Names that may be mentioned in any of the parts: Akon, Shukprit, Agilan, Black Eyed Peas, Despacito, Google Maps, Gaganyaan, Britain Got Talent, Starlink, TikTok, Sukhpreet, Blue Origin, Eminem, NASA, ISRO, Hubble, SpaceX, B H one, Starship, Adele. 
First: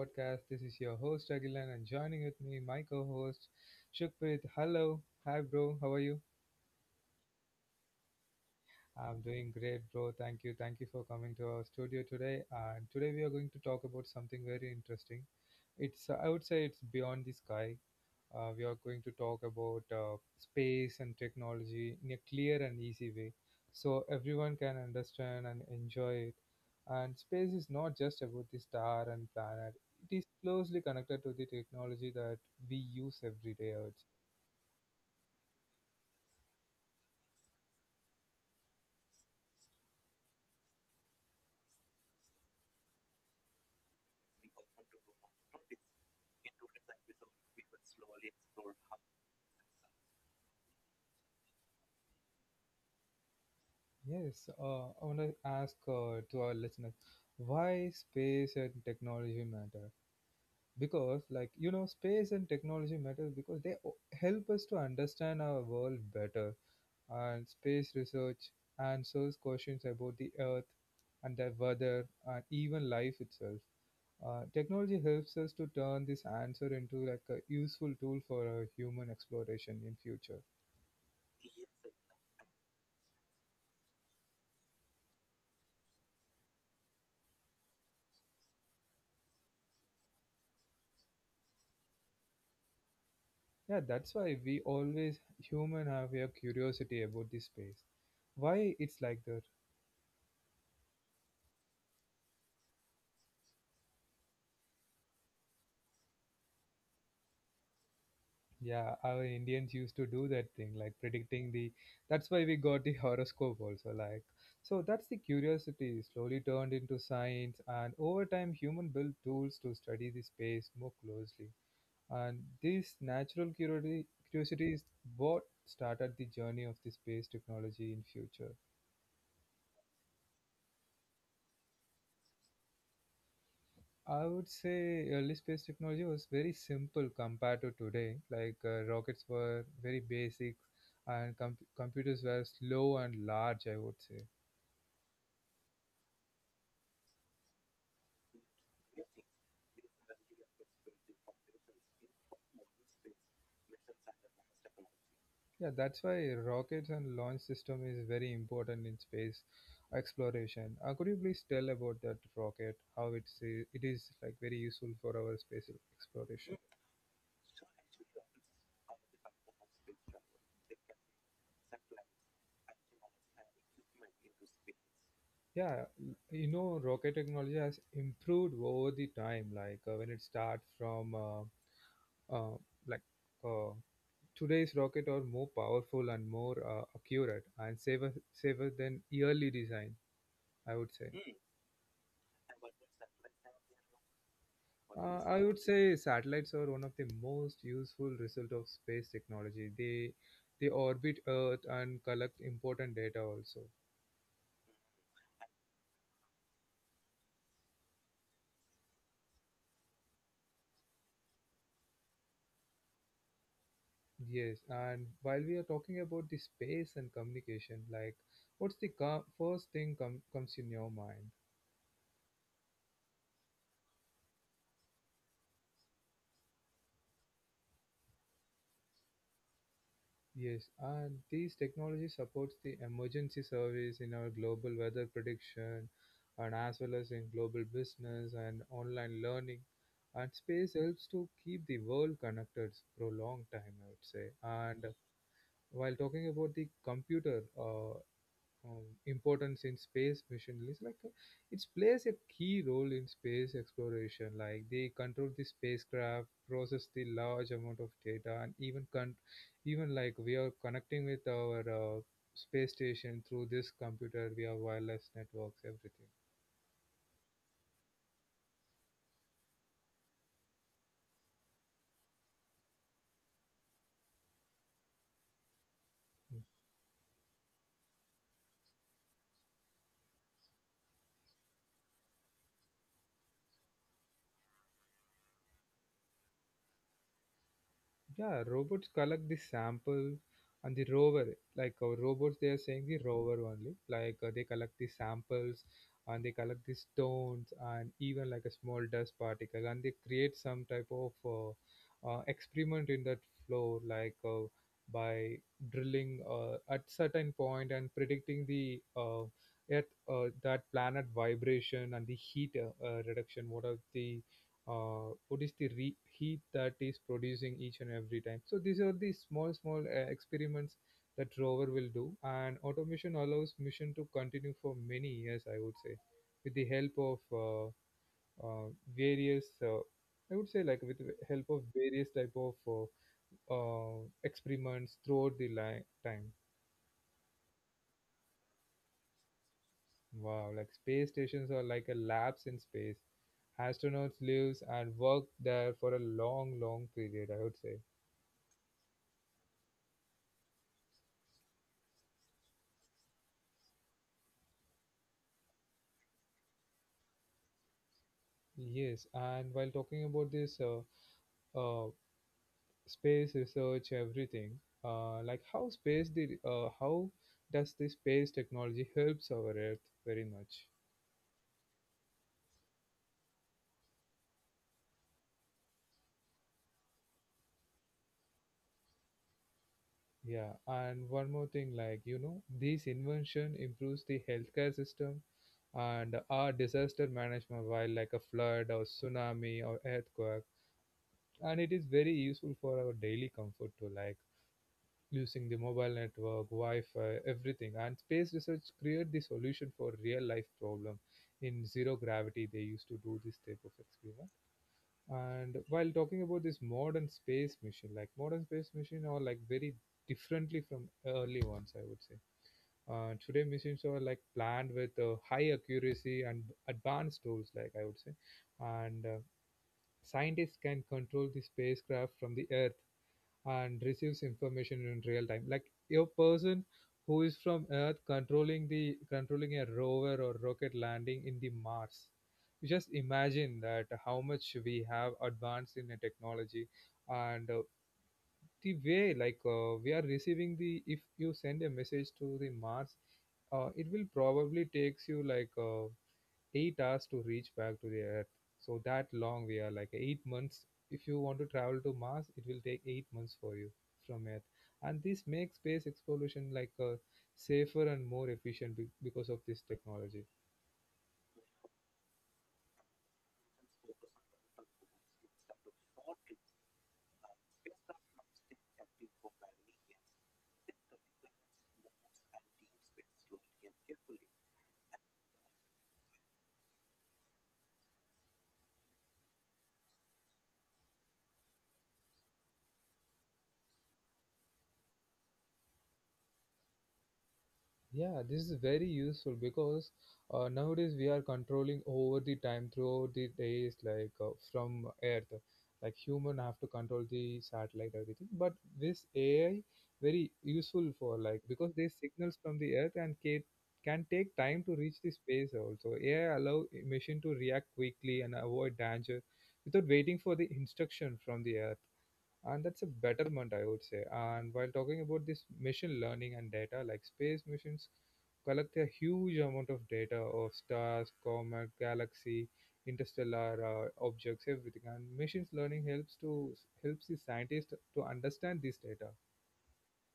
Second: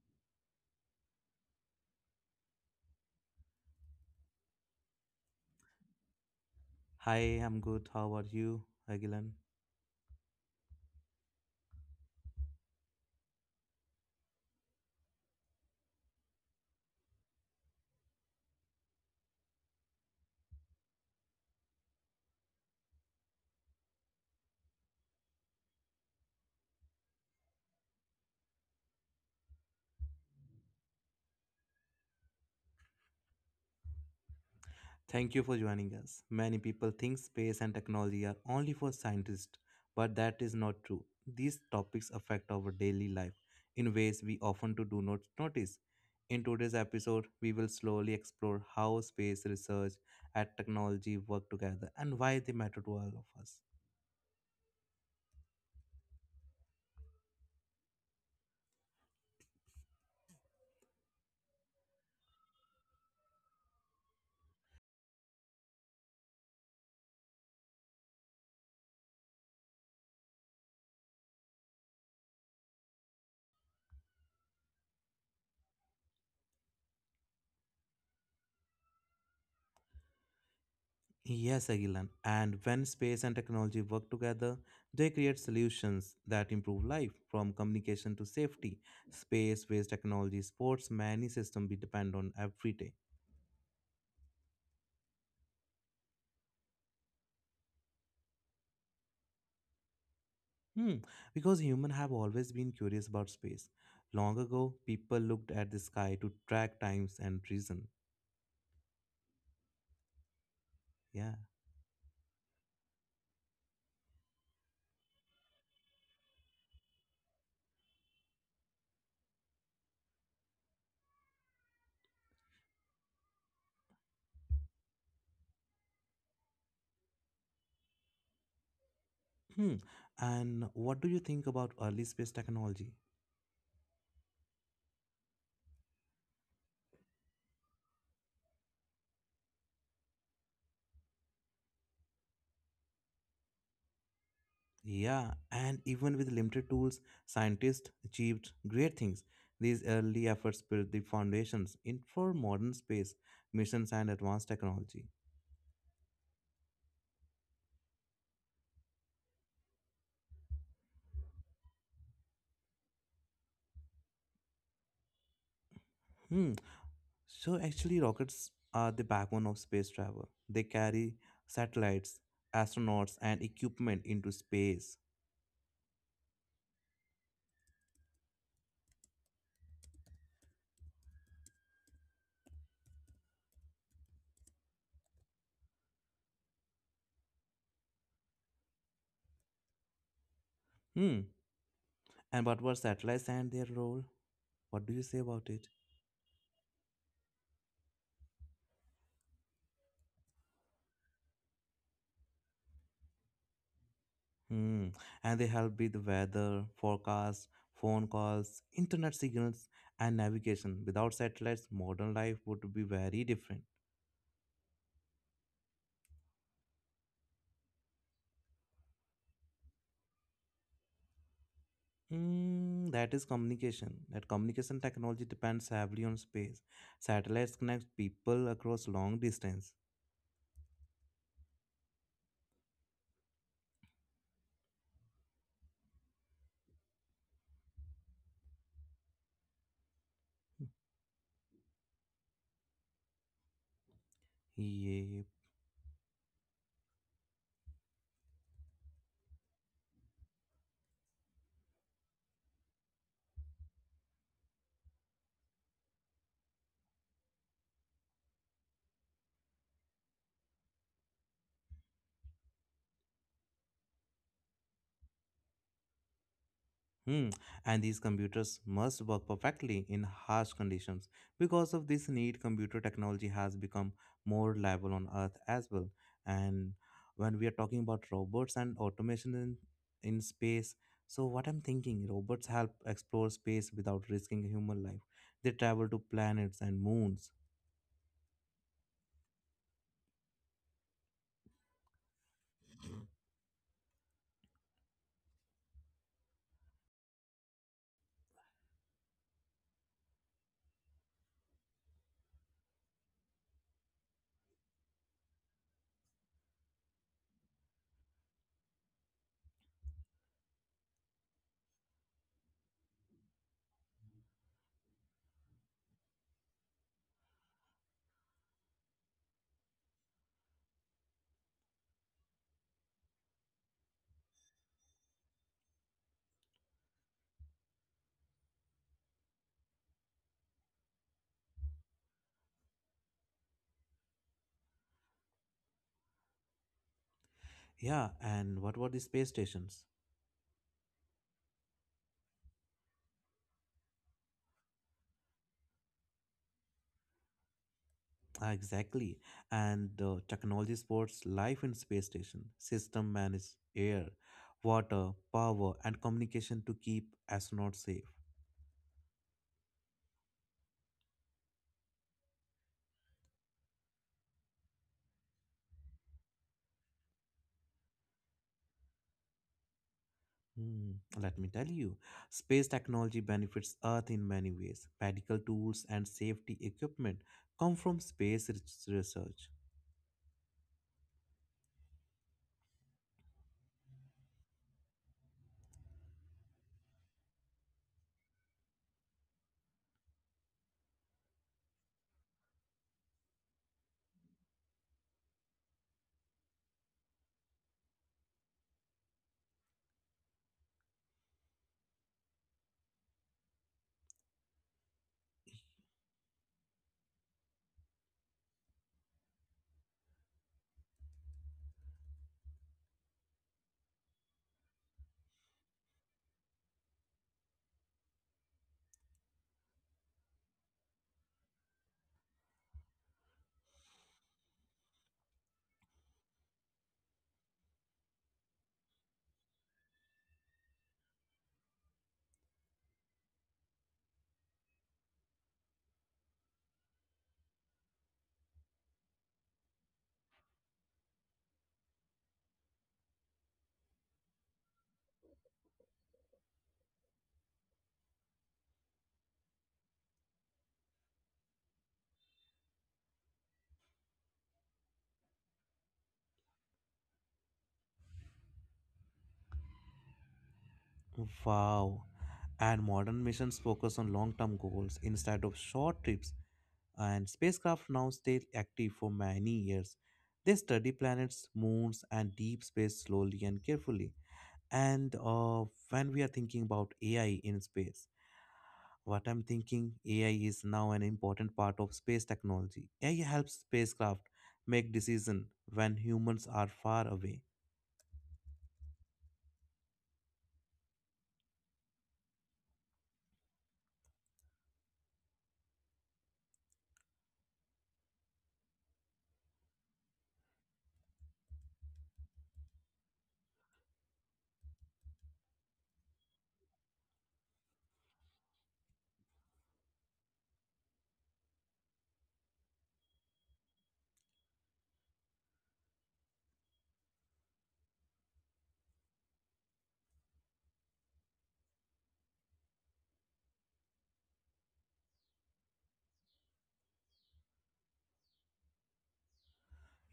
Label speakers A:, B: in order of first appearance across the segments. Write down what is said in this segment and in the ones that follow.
A: podcast. This is your host Agilan and joining with me my co-host Shukprit. Hello, hi bro, how are you?
B: Hi, I'm good. How are you,
A: I'm
B: Agilan?
A: doing great, bro. Thank you. Thank you for coming to our studio today. And today we are going to talk about something very interesting. It's I would say it's beyond the sky. We are going to talk about space and technology in a clear and easy way so everyone can understand and enjoy it. And space is not just about the star and planet, it is closely connected to the technology that we use every day. I would
B: Thank you for joining us. Many people think space and technology are only for scientists, but that is not true. These topics affect our daily life in ways we often do not notice. In today's episode, we will slowly explore how space research and technology work together and why they matter to all of us.
A: say. Yes, I want to ask to our listeners why space and technology matter because like you know space and technology matter because help us to understand our world better, and space research answers questions about the Earth and the weather and even life itself. Technology helps us to turn this answer into like a useful tool for human exploration in future.
B: Yes, Agilan. And when space and technology work together, they create solutions that improve life, from communication to safety. Space-based technology supports many systems we depend on every day.
A: Yeah, that's why we always human have a curiosity about this space. Why it's like that?
B: Hmm. Because humans have always been curious about space. Long ago, people looked at the sky to track times and reason.
A: Yeah, our Indians used to do that thing, like
B: Yeah.
A: predicting the. That's why we got the horoscope also. Like, so that's the curiosity slowly turned into science, and over time, human built tools to study the space more closely. And this natural curiosity is what started the journey of the space technology in future.
B: Hmm. And what do you think about early space technology?
A: I would say early space technology was very simple compared to today. Like rockets were very basic, and computers were slow and large. I would say,
B: Yeah, and even with limited tools, scientists achieved great things. These early efforts built the foundations in for modern space missions and advanced technology.
A: yeah, that's why rockets and launch system is very important in space exploration. Could you please tell about that rocket? How it's it is like very useful for our space
B: Hmm.
A: exploration?
B: So actually, rockets are the backbone of space travel. They carry satellites, astronauts, and equipment into space.
A: Yeah, you know, rocket technology has improved over the time. Like when it starts from uh, like. uh, Today's rocket are more powerful and more accurate and safer than yearly design, I would say.
B: Hmm. And what were satellites and their role? What do you say
A: I
B: about
A: would
B: it?
A: say satellites are one of the most useful result of space technology. They orbit Earth and collect important data also.
B: Hmm. And they help with weather, forecast, phone calls, internet signals, and navigation. Without satellites, modern life would be very different.
A: Yes, and while we are talking about the space and communication, like what's the first thing comes in your mind?
B: Mm, that is communication. That communication technology depends heavily on space. Satellites connect people across long distance.
A: Yes, and these technologies supports the emergency service in our global weather prediction and as well as in global business and online learning. And space helps to keep the world connected for a long time, I would say. And
B: Yeah.
A: while talking about the computer, importance in space mission is like it plays a key role in space exploration like they control the spacecraft process the large amount of data and even even like we are connecting with our space station through this computer via wireless networks everything.
B: Hmm. And these computers must work perfectly in harsh conditions. Because of this need, computer technology has become more reliable on Earth as well. And when we are talking about robots and automation in space, so what I'm thinking, robots help explore space without risking human life. They travel to planets and moons.
A: Yeah, robots collect the sample and the rover, like robots, they are saying the rover only. Like they collect the samples and they collect the stones and even like a small dust particle and they create some type of experiment in that floor, like by drilling at certain point and predicting the earth, that planet vibration and the heat reduction. What are the what is the heat that is producing each and every time, so these are the small small experiments that rover will do, and automation allows mission to continue for many years, I would say, with the help of uh, various I would say like with the help of various type of experiments throughout the time.
B: Yeah, and what about the space stations?
A: Wow, like space stations are like a labs in space. Astronauts lives and work there for a long long period, I would say.
B: Ah, exactly. And technology supports life in space station. System manage air, water, power, and communication to keep astronauts safe.
A: Yes, and while talking about this uh, space research, everything, like how space did, how does the space technology helps our Earth very much?
B: Hmm. Let me tell you, space technology benefits Earth in many ways. Medical tools and safety equipment come from space research.
A: Yeah, and one more thing, like you know, this invention improves the healthcare system and our disaster management, while like a flood or tsunami or earthquake, and it is very useful for our daily comfort too. Like using the mobile network, Wi-Fi, everything. And space research created the solution for real life problem. In zero gravity, they used to do this type of experiment. And while talking about this modern space mission, like modern space mission are like very differently from early ones, I would say. Today missions are like planned with high accuracy and advanced tools, like I would say, and scientists can control the spacecraft from the Earth and receives information in real time, like a person who is from earth controlling the controlling a rover or rocket landing in the mars. You just imagine that how much we have advanced in the technology. And the way like we are receiving the if you send a message to the mars it will probably takes you like 8 hours to reach back to the Earth. So that long we are like 8 months. If you want to travel to Mars, it will take 8 months for you from Earth. And this makes space exploration like safer and more efficient because of this technology.
B: Wow. And modern missions focus on long term goals instead of short trips, and spacecraft now stay active for many years. They study planets, moons, and deep space slowly and carefully. And When we are thinking about AI in space, what I'm thinking AI is now an important part of space technology. AI helps spacecraft make decisions when humans are far away.
A: Yeah, this is very useful because nowadays we are controlling over the time throughout the days, like from Earth. Like human have to control the satellite everything, but this AI very useful for like because they signals from the Earth and can take time to reach the space also. AI allow machine to react quickly and avoid danger without waiting for the instruction from the Earth, and that's a betterment, I would say. And while talking about this machine learning and data, like space missions collect a huge amount of data of stars comet galaxy interstellar objects everything, and machine learning helps to helps the scientists to understand this data.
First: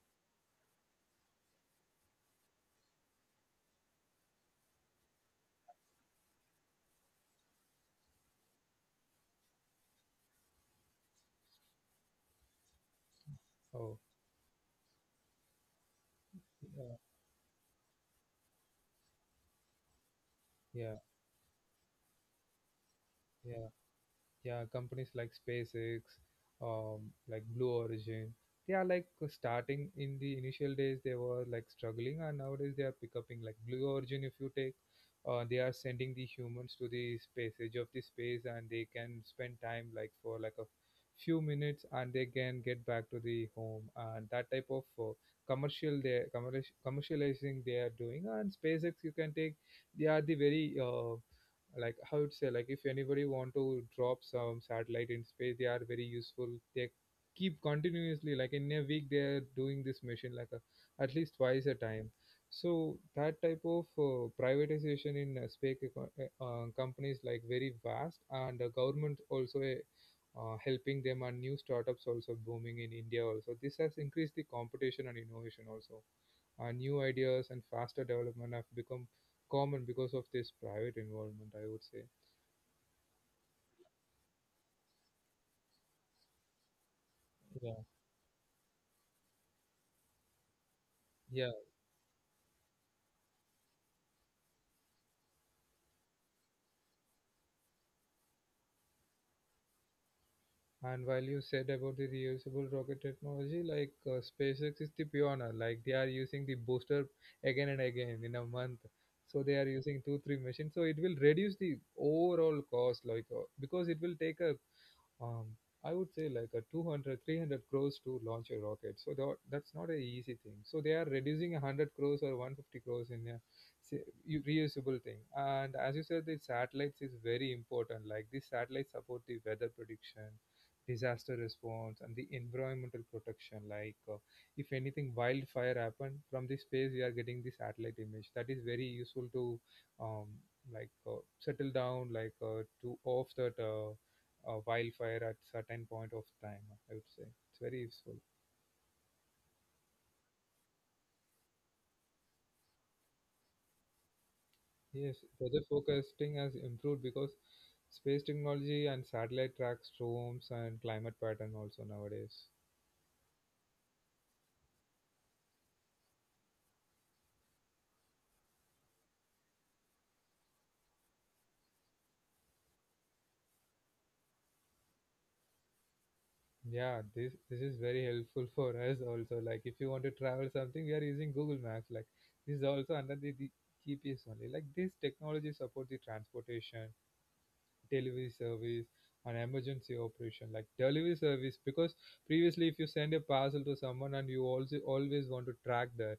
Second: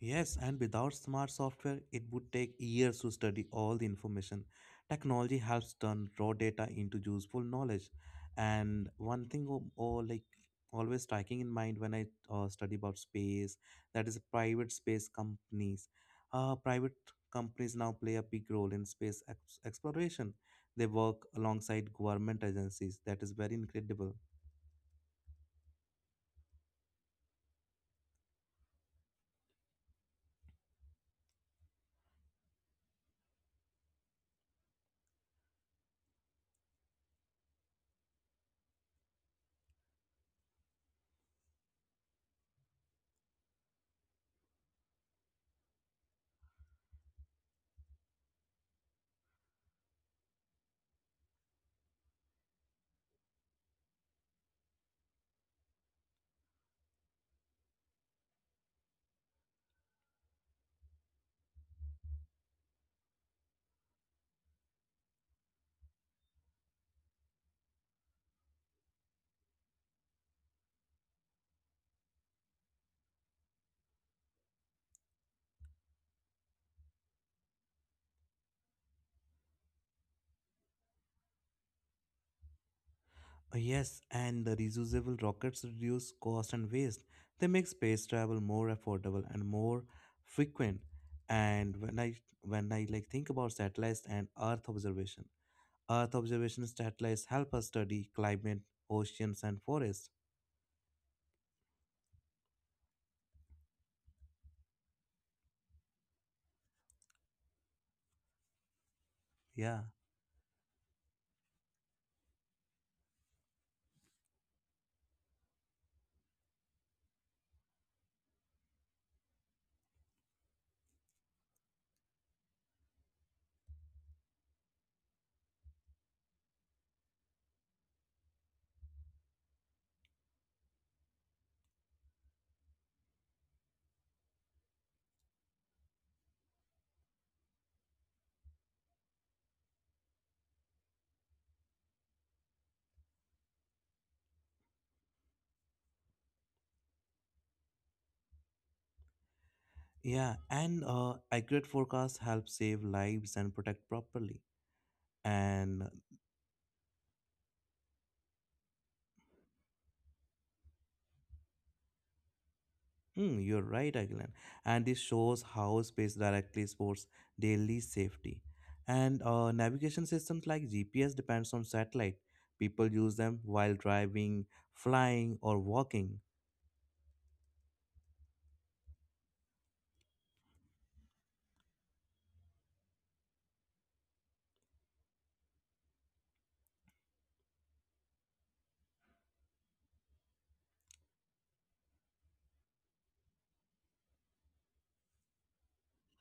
B: Yes, and without smart software, it would take years to study all the information. Technology helps turn raw data into useful knowledge. And one thing, or like always striking in mind when I study about space,
A: Oh,
B: that is private space companies. Private
A: yeah
B: companies now play a big role in space exploration. They
A: yeah
B: work alongside government agencies. That is very
A: yeah
B: incredible.
A: yeah companies like SpaceX, um, like Blue Origin, they are like starting in the initial days they were like struggling and nowadays they are picking. Like Blue Origin if you take, they are sending the humans to the space edge of the space and they can spend time like for like a few minutes and they can get back to the home, and that type of commercial they commercializing they are doing. And SpaceX you can take, they are the very like how would say like if anybody want to drop some satellite in space they are very useful. They keep continuously like in a week they are doing this mission like a, at least twice a time. So that type of privatization in space companies like very vast, and the government also helping them, and new startups also booming in india also. This has increased the competition and innovation also. New ideas and faster development have become common because of this private involvement, I would say.
B: Yes, and the reusable rockets reduce cost and waste. They make
A: Yeah.
B: space travel more affordable and more frequent.
A: Yeah,
B: And when I like think about satellites and Earth observation satellites help us study climate, oceans, and forests.
A: and while you said about the reusable rocket technology, like SpaceX is the pioneer, like they are using the booster again and again in a month. So they are
B: Yeah,
A: using two, three machines. So it will reduce the overall cost, like because it will take a um, I would say like a 200, 300 crores to launch a rocket. So that's not a easy thing. So they are reducing 100 crores or 150 crores in a reusable thing. And as you said, the satellites is very important. Like these satellites support the weather prediction, disaster response, and the environmental protection. Like if anything wildfire happened from the space, we are getting the satellite image. That is very useful to um, like settle down, like to off that. Wildfire at certain point of time. I would say it's very useful.
B: yeah, and accurate forecasts help save lives and protect properly.
A: Yes, weather
B: And
A: forecasting has improved because space technology and satellite tracks storms and climate pattern also nowadays.
B: hmm, you're right, Agilan. And this shows how space directly supports daily safety. And navigation systems like GPS depends on satellite. People use them while driving, flying, or walking.
A: Yeah, this is very helpful for us also. Like if you want to travel something, we are using Google Maps. Like this is also under the GPS only. Like this technology support the transportation delivery service an emergency operation like delivery service because previously if you send a parcel to someone and you also always want to track that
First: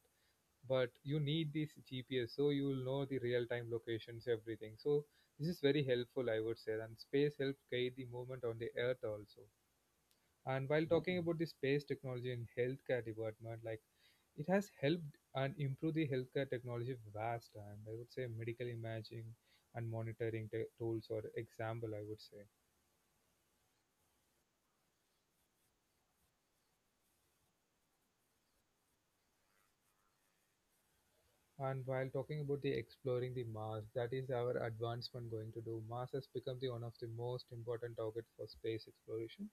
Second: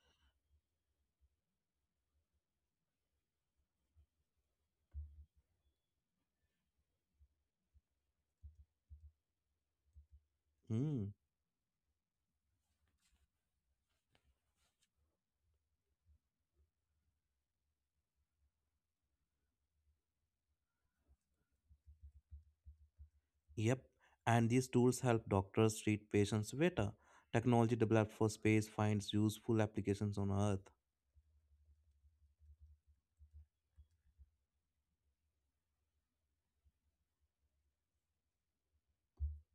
A: but you need this gps so you will know the real time locations everything so this is very helpful I would say. And space helps guide the movement on the earth also. And while
B: Hmm.
A: talking about the space technology in healthcare department, like it has helped and improved the healthcare technology vast, and I would say medical imaging and monitoring tools or example I would say.
B: Yep. And these tools help doctors treat patients better. Technology developed for space finds useful applications on Earth.
A: And while talking about the exploring the Mars, that is our advancement going to do. Mars has become the one of the most important target for space exploration.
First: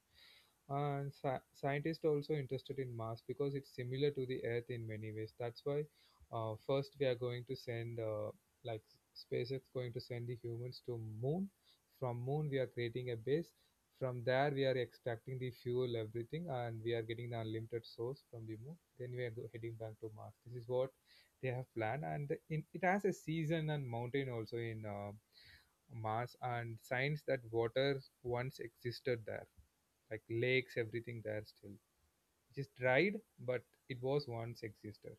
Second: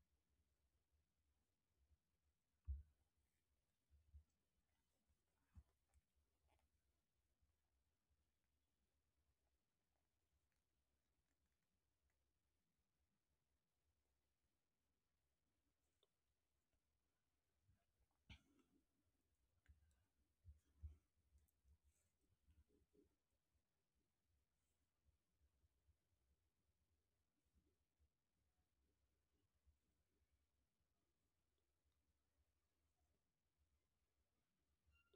A: And scientists are also interested in Mars because it's similar to the Earth in many ways. That's why first we are going to send, like SpaceX going to send the humans to Moon. From Moon we are creating a base. From there we are extracting the fuel, everything, and we are getting the unlimited source from the Moon. Then we are heading back to Mars. This is what they have planned. And in, it has a season and mountain also in mars, and signs that water once existed there, like lakes everything there. Still it is dried, but it was once existed.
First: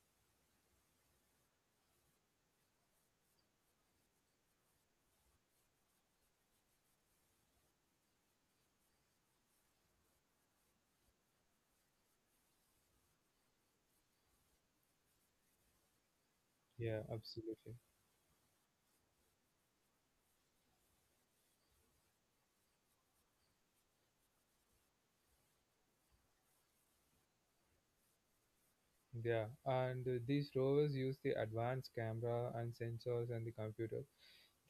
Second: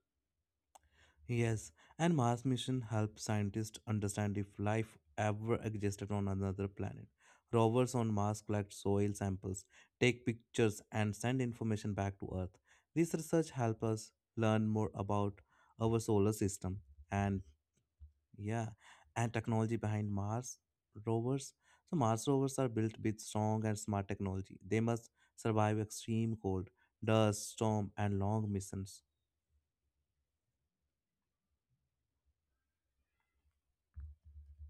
B: Yes, and Mars mission helped scientists understand if life ever existed on another planet. Rovers on Mars collect soil samples, take pictures, and send information back to Earth. This research helps us learn more about our solar system
A: Yeah,
B: and
A: absolutely.
B: yeah, and technology behind Mars rovers. So Mars rovers are built with strong and smart technology. They must survive extreme cold, dust, storm, and long missions.
A: Yeah, and these rovers use the advanced camera and sensors and the computer.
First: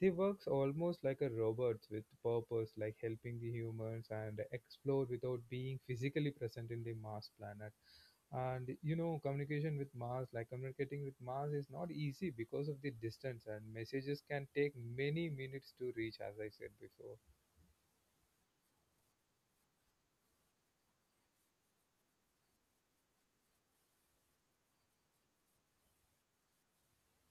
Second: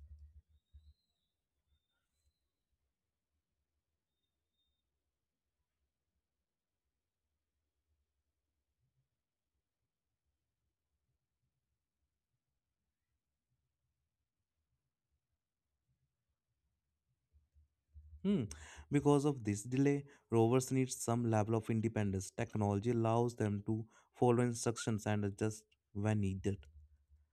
A: They works almost like a robots with purpose, like helping the humans and explore without being physically present in the Mars planet. And you know, communication with Mars, like communicating with Mars, is not easy because of the distance, and messages can take many minutes to reach, as I said before.
B: Hmm. Because of this delay, rovers need some level of independence. Technology allows them to follow instructions and adjust when needed.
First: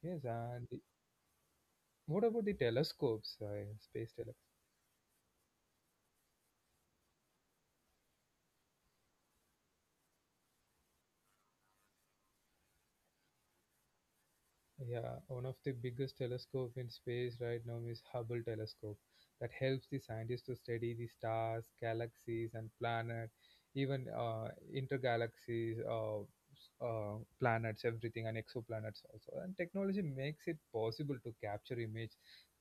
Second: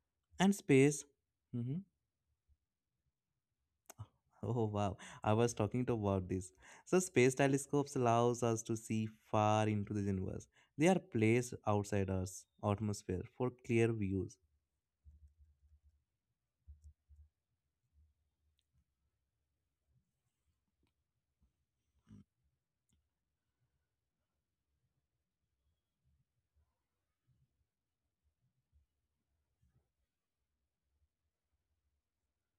A: Yes,
B: And
A: and
B: space. Hmm.
A: what about the telescopes, space telescopes?
B: Oh wow, I was talking to about this. So space telescopes allows us to see far into the universe. They are placed outside Earth's atmosphere for clear views.
A: Yeah, one of the biggest telescope in space right now is Hubble telescope that helps the scientists to study the stars, galaxies and planet, even intergalaxies, planets, everything and exoplanets also. And technology makes it possible to capture images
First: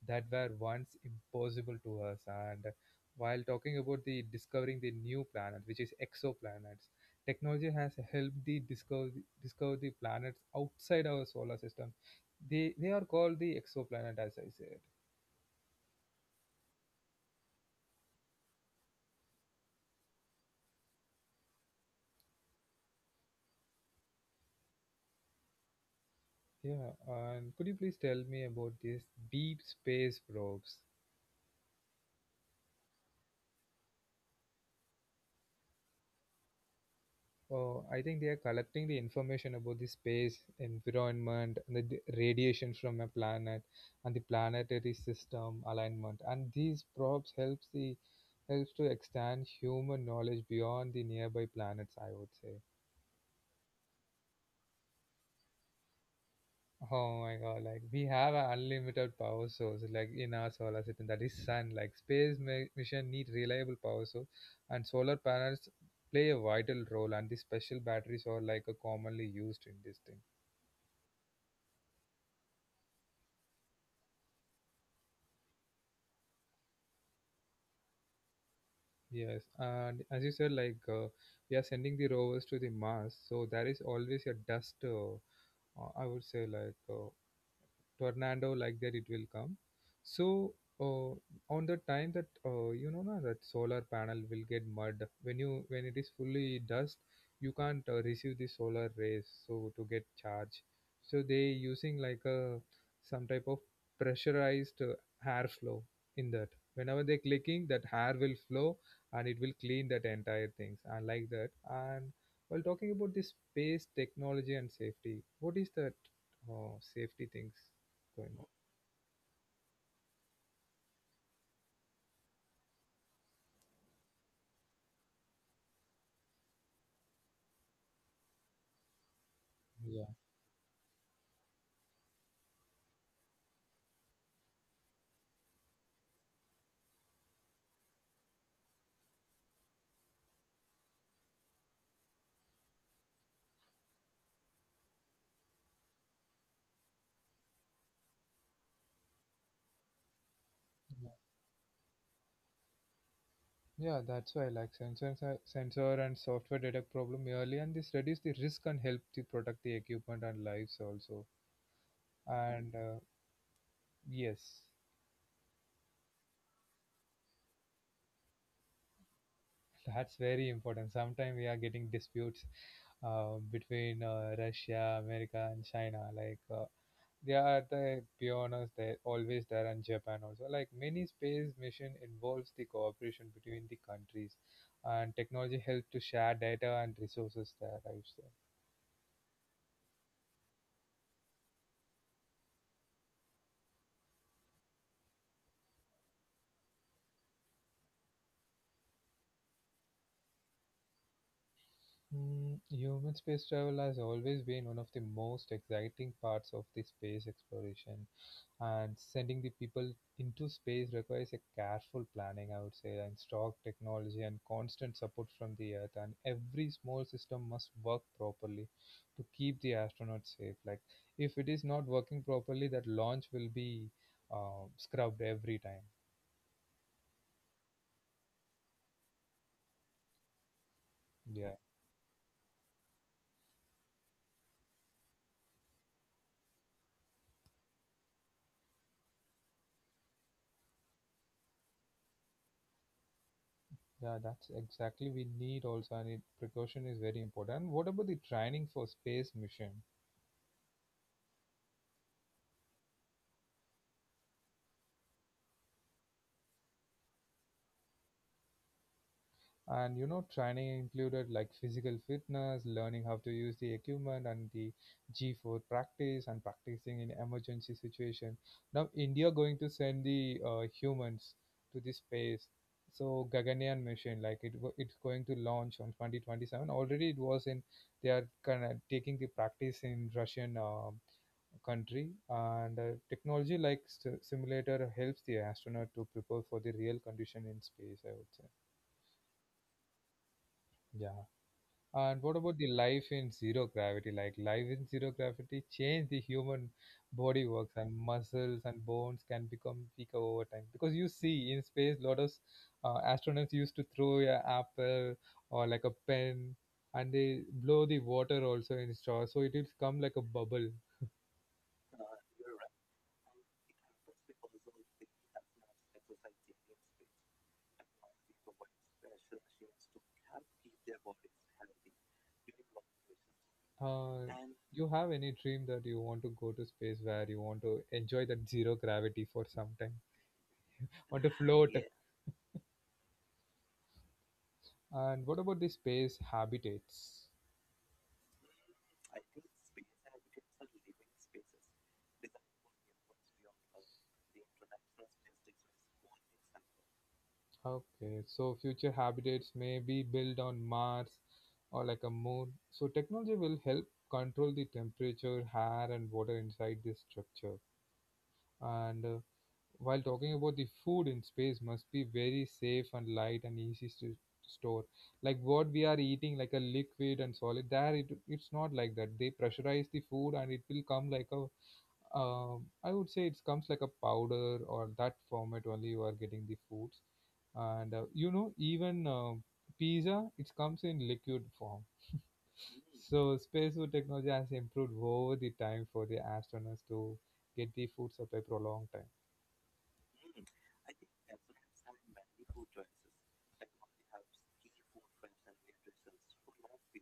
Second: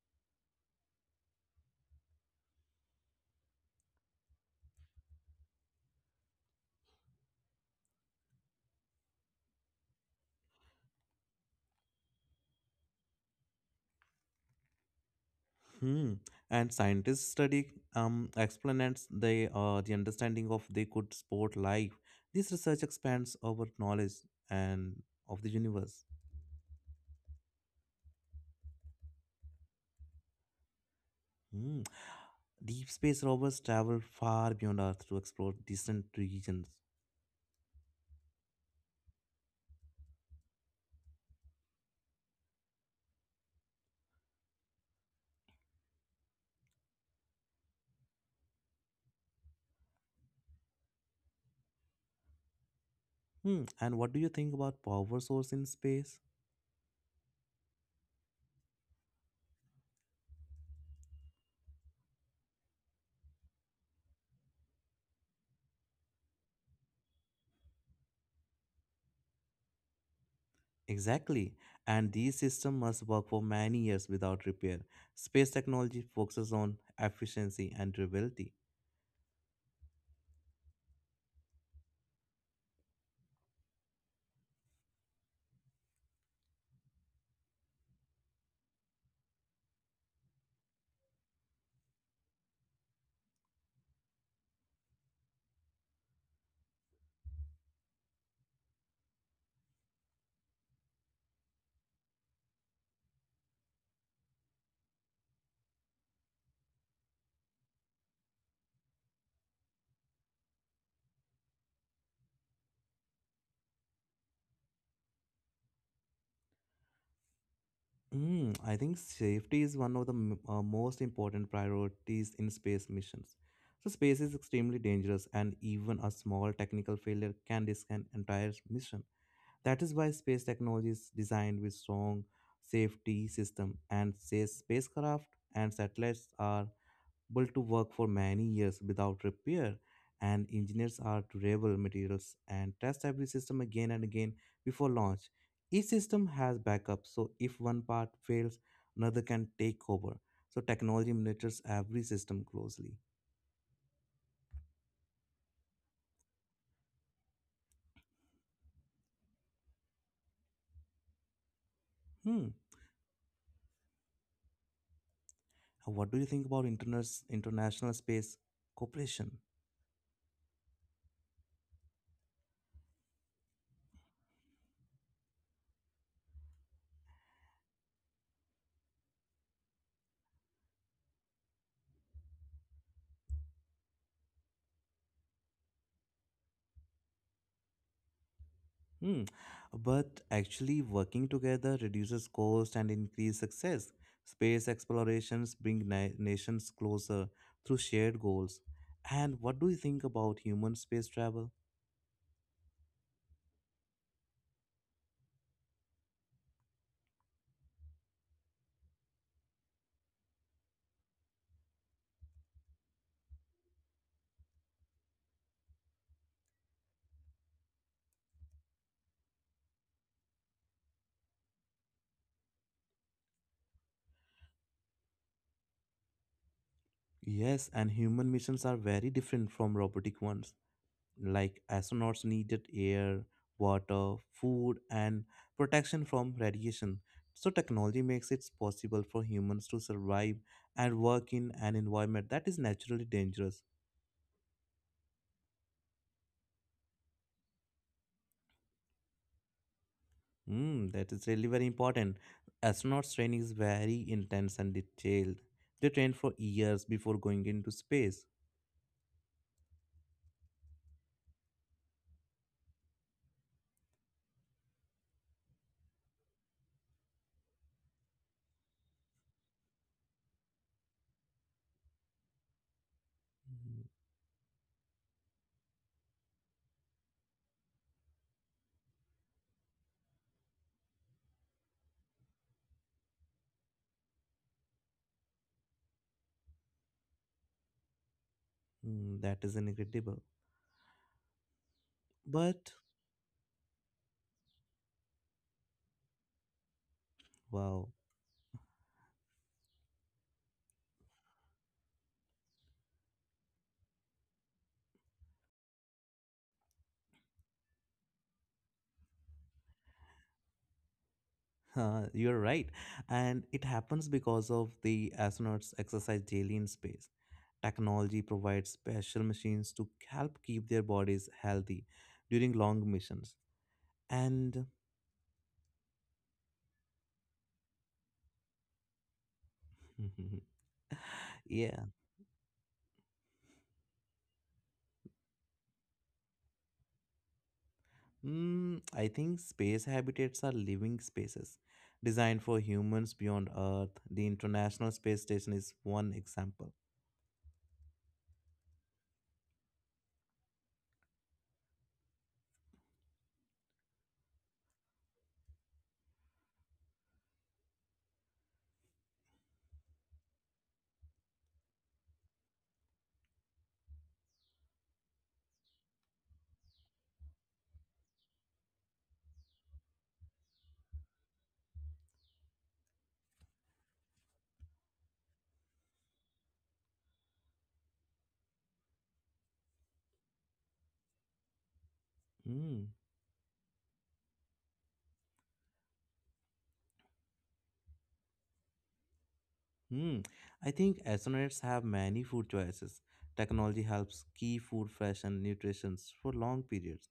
A: that were once impossible to us. And while talking about the discovering the new planet, which is exoplanets, technology has helped the discover discover the planets outside our solar system. They are called the exoplanet, as I said.
B: Hmm. And scientists study explanates. They the understanding of they could support life. This research expands our knowledge and of the universe.
A: Yeah, and could you please tell me about these deep space probes?
B: Hmm. Deep space rovers travel far beyond Earth to explore distant regions.
A: Oh, I think they are collecting the information about the space environment and the radiation from a planet and the planetary system alignment. And these probes helps the helps to extend human knowledge beyond the nearby planets, I would say.
B: Hmm. And what do you think about power source in space?
A: Oh my god, like we have an unlimited power source like in our solar system, that is sun. Like space mission need reliable power source and solar panels play a vital role, and the special batteries are like commonly used in this thing.
B: Exactly. And these systems must work for many years without repair. Space technology focuses on efficiency and durability.
A: Yes, and as you said, like we are sending the rovers to the Mars, so there is always a dust I would say like tornado like that it will come. So uh, on the time that you know na, that solar panel will get mud when you when it is fully dust, you can't receive the solar rays so to get charge. So they using like a some type of pressurized hair flow in that. Whenever they clicking that air will flow, and it will clean that entire things and like that. And while talking about this space technology and safety, what is that safety things going on?
B: Mm, I think safety is one of the most important priorities in space missions. So, space is extremely dangerous, and even a small technical failure can risk an entire mission. That is
A: Yeah,
B: why space technology is designed with strong safety system, and safe spacecraft and satellites are able to work for many years without repair, and engineers are to revel materials and test every system again and again before launch. Each system has backups, so if one part fails, another can take over. So
A: yeah,
B: technology monitors every system closely.
A: yeah. That's why, like, sensor and software detect problem early, and this reduce the risk and help to protect the equipment and lives also.
B: Hmm.
A: And yes,
B: What do you think about international space cooperation?
A: that's very important. Sometimes we are getting disputes between Russia, America, and China. Like, they are the pioneers. They always there, and Japan also. Like, many space mission involves the cooperation between the countries, and technology help to share data and resources there, I would say.
B: Hmm. But actually, working together reduces cost and increase success. Space explorations bring nations closer through shared goals. And what do you think about human space travel?
A: Mm, human space travel has always been one of the most exciting parts of the space exploration, and sending the people into space requires a careful planning, I would say, and stock technology and constant support from the Earth. And every small system must work properly to keep the astronauts safe. Like, if it is not working properly, that launch will be scrubbed every time.
B: Yes, and human missions are very different from robotic ones.
A: Yeah.
B: Like astronauts needed air, water, food, and protection from radiation. So, technology makes it possible for humans to survive and work in an environment that is naturally dangerous.
A: Yeah, that's exactly we need also, and it, precaution is very important. What about the training for space mission?
B: Mm, that is really very important. Astronauts training is very intense and detailed. They train for years before going into space.
A: And you know, training included like physical fitness, learning how to use the equipment, and the G4 practice and practicing in emergency situation. Now, India going to send the humans to the space. So Gaganyaan mission, like it, it's going to launch on 2027. Already it was in. They are kind of taking the practice in Russian country, and technology like simulator helps the astronaut to prepare for the real condition in space, I would say.
B: Mm, that is incredible.
A: Yeah, and what about the
B: But
A: life in zero gravity? Like life in zero gravity change the human body works,
B: wow,
A: and muscles and bones can become weaker over time because you see in space lot of astronauts used to throw a apple or like a pen, and they blow the water also in straw so it will come like a bubble.
B: you're right. And it happens because of the astronauts exercise daily in space. Technology provides special machines to help keep their bodies healthy during long missions.
A: Uh,
B: And
A: you have any dream that you want to go to space, where you want to enjoy that zero gravity for some time, want to float?
B: yeah.
A: And what about the space habitats?
B: Mm, I think space habitats are living spaces designed for humans beyond Earth. The International Space Station is one example.
A: Okay, so future habitats may be built on Mars or like a moon. So technology will help control the temperature, air, and water inside this structure. And while talking about the food in space, must be very safe and light and easy to store. Like what we are eating, like a liquid and solid, there it, it's not like that. They pressurize the food and it will come like a, I would say it comes like a powder or that format only you are getting the foods. And you know, even pizza, it comes in liquid form.
B: Mm.
A: So space food technology has improved over the time for the astronauts to get the food supply for a long time.
B: Mm, I think astronauts have many food choices. Technology helps keep food fresh and nutritious for long periods.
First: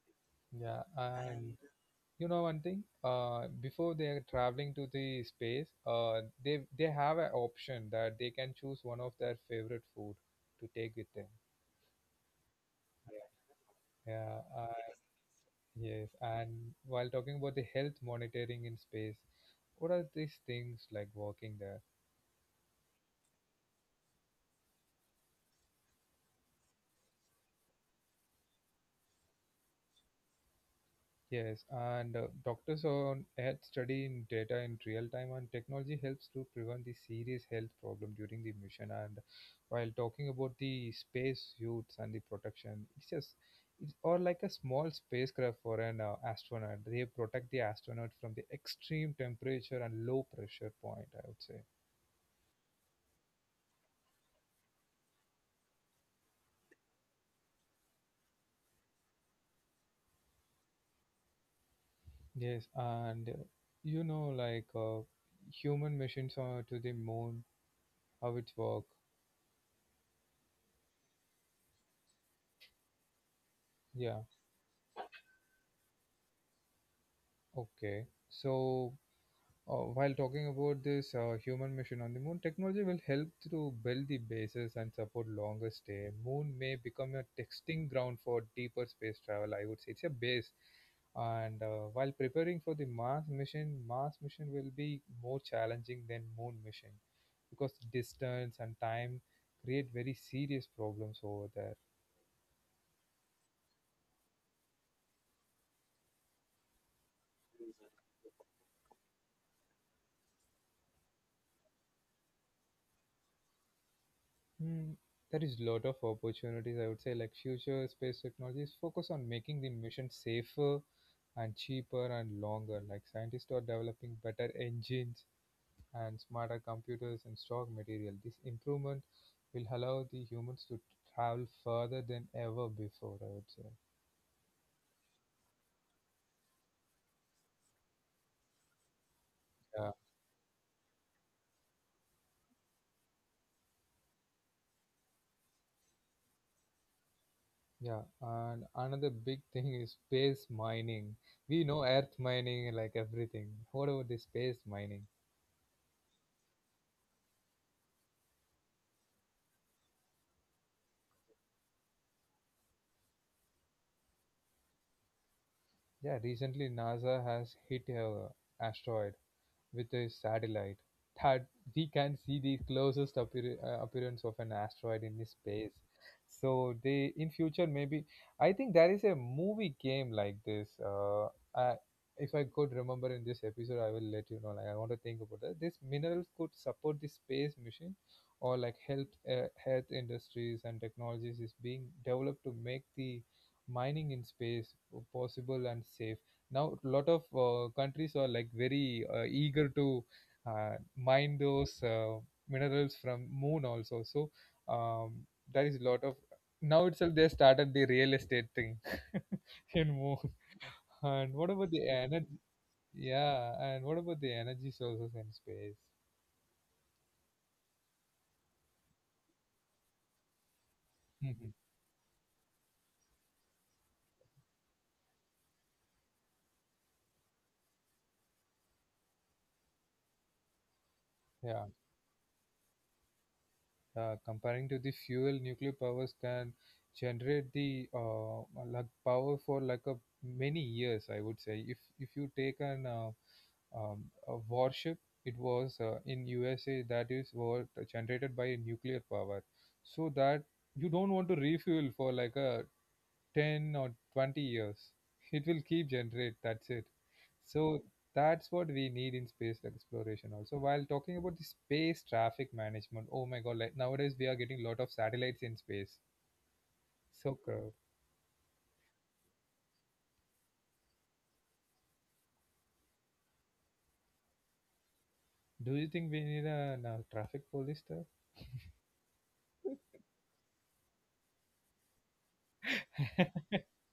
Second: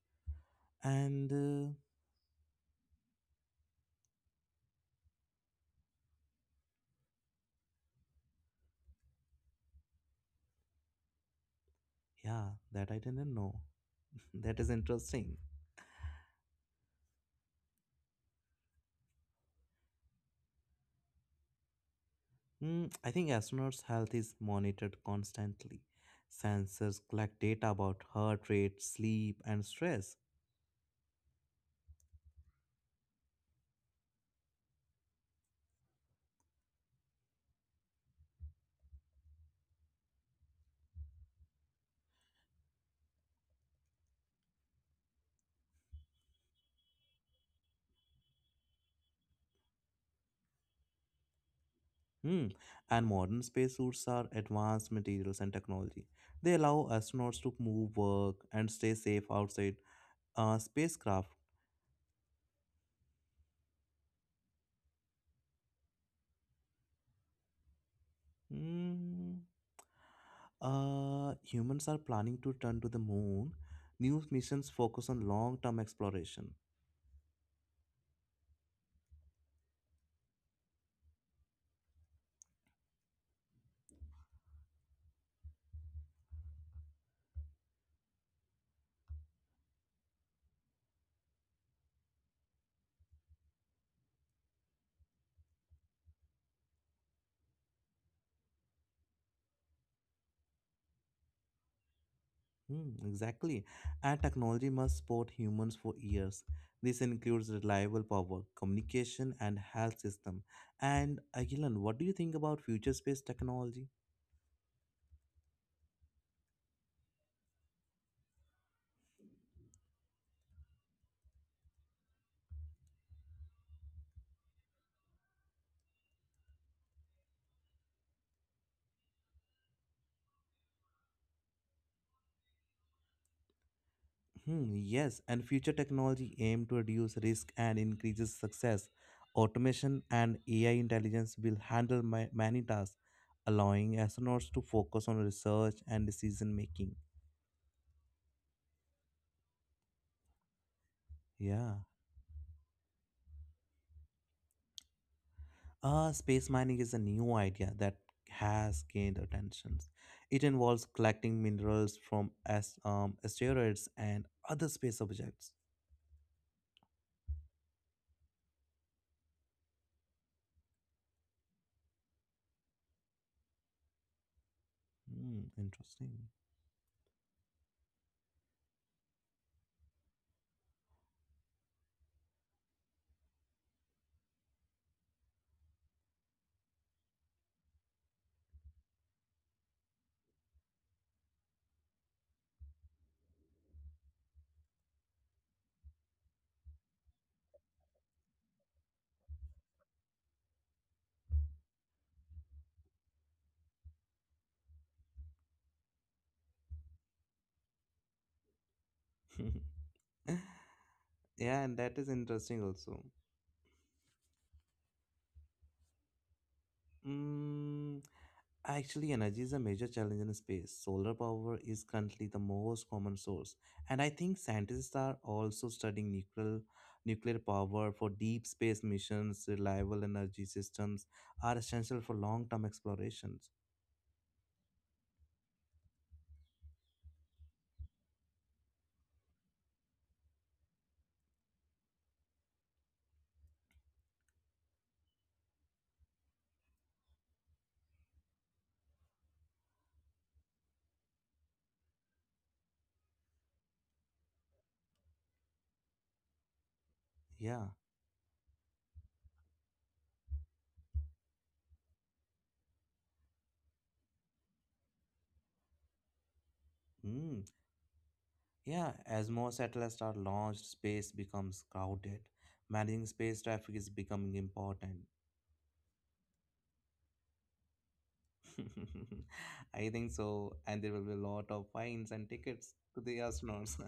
A: Yeah,
B: And
A: and you know one thing, before they are traveling to the space, they have an option that they can choose one of their favorite food to take with them.
B: yeah, that I didn't know.
A: Yeah,
B: That is interesting.
A: yes. And while talking about the health monitoring in space, what are these things like working there?
B: Mm, I think astronauts' health is monitored constantly. Sensors collect data about heart rate, sleep, and stress.
A: Yes, and doctors on Earth study in data in real time, and technology helps to prevent the serious health problem during the mission. And while talking about the space suits and the protection, it's just it's or like a small spacecraft for an astronaut. They protect the astronaut from the extreme temperature and low pressure point, I would say.
B: Hmm. And modern spacesuits are advanced materials and technology. They allow astronauts to move, work, and stay safe outside spacecraft.
A: Yes, and you know like human missions to the moon, how it work.
B: Hmm. Humans are planning to return to the moon.
A: Yeah,
B: New missions focus on long term exploration.
A: okay, so. While talking about this human mission on the moon, technology will help to build the bases and support longer stay. Moon may become a testing ground for deeper space travel, I would say it's a base. And while preparing for the Mars mission will be more challenging than Moon mission because distance and time create very serious problems over there.
B: Hmm, exactly. And technology must support humans for years. This includes reliable power, communication, and health system. And Agilan, what do you think about future space technology?
A: Hmm, there is lot of opportunities. I would say like future space technologies focus on making the mission safer and cheaper and longer. Like scientists are developing better engines and smarter computers and stock material. This improvement will allow the humans to travel further than ever before, I would say.
B: Hmm, yes, and future technology aim to reduce risk and increases success.
A: Yeah,
B: Automation and AI intelligence will handle many tasks, allowing astronauts to focus on research and decision making.
A: yeah. And another big thing is space mining. We know
B: Yeah.
A: Earth mining, like everything. What about the space mining?
B: Space mining is a new idea that has gained attention. It involves collecting minerals from asteroids and other space objects.
A: Yeah, recently NASA has hit a asteroid with a satellite, that we can see the closest appearance of an asteroid in the
B: Hmm,
A: space.
B: interesting.
A: So they in future, maybe I think there is a movie game like this. I, if I could remember in this episode, I will let you know. Like I want to think about that. This minerals could support the space mission, or like help health industries, and technologies is being developed to make the mining in space possible and safe. Now, a lot of countries are like very eager to mine those minerals from moon also. So um, there is a lot of now itself they started the real estate thing in moon. And what
B: Yeah,
A: about
B: and
A: the
B: that is
A: energy?
B: interesting also.
A: Yeah, and what about the energy sources in space?
B: Mm, actually, energy is a major challenge in space. Solar
A: Mhm.
B: power is currently the most common source, and I think scientists are also studying nuclear power for deep space missions. Reliable energy systems are
A: Yeah.
B: essential for long-term explorations.
A: Uh, comparing to the fuel, nuclear powers can generate the like power for like a many years, I would say. If you take an a warship, it was in usa, that is was generated by a nuclear power, so that you don't want to refuel for like a 10 or 20 years. It will keep generate, that's it.
B: Yeah,
A: So that's what we need in space exploration also. While talking about the space traffic management, oh my god, like nowadays we are getting a lot of satellites in space. So,
B: mm. Yeah. As more satellites are launched, space becomes crowded. Managing space traffic is becoming important.
A: do you think we need a traffic police there?
B: I think so, and there will be a lot of fines and tickets to the astronauts.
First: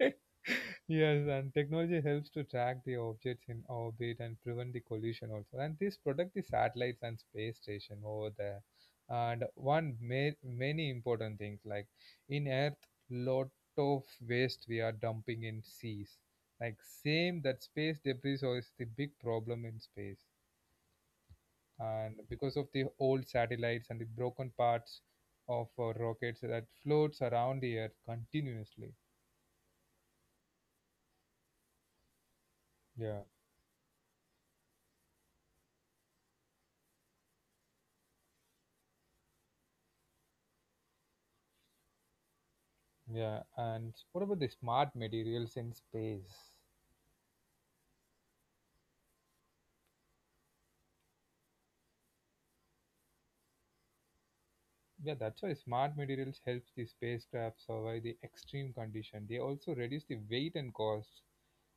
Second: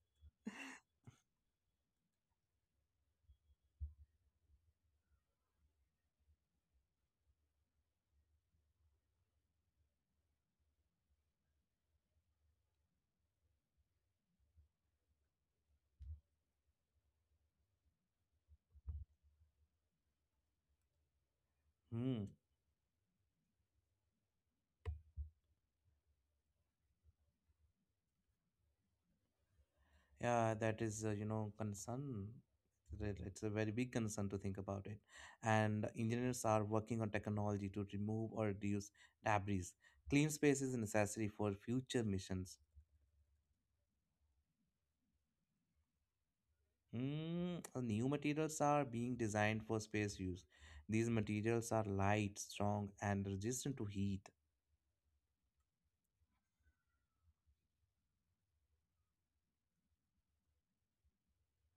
A: Yes, and technology helps to track the objects in orbit and prevent the collision also. And this protect the satellites and space station over there. And one many important things like in Earth, lot of waste we are dumping in seas. Like same that space debris so is the big problem in space. And
B: Hmm.
A: because of the old satellites and the broken parts of rockets that floats around the Earth continuously.
B: Yeah, that is, you know, concern. That
A: Yeah.
B: it's a very big concern to think about it. And engineers are working on technology to remove or reduce debris. Clean space is necessary for future missions.
A: Yeah, and what about the smart materials in space?
B: Hmm. New materials are being designed for space use. These materials are light, strong, and resistant to heat.
A: Yeah, that's why smart materials helps the spacecraft survive the extreme condition. They also reduce the weight and cost.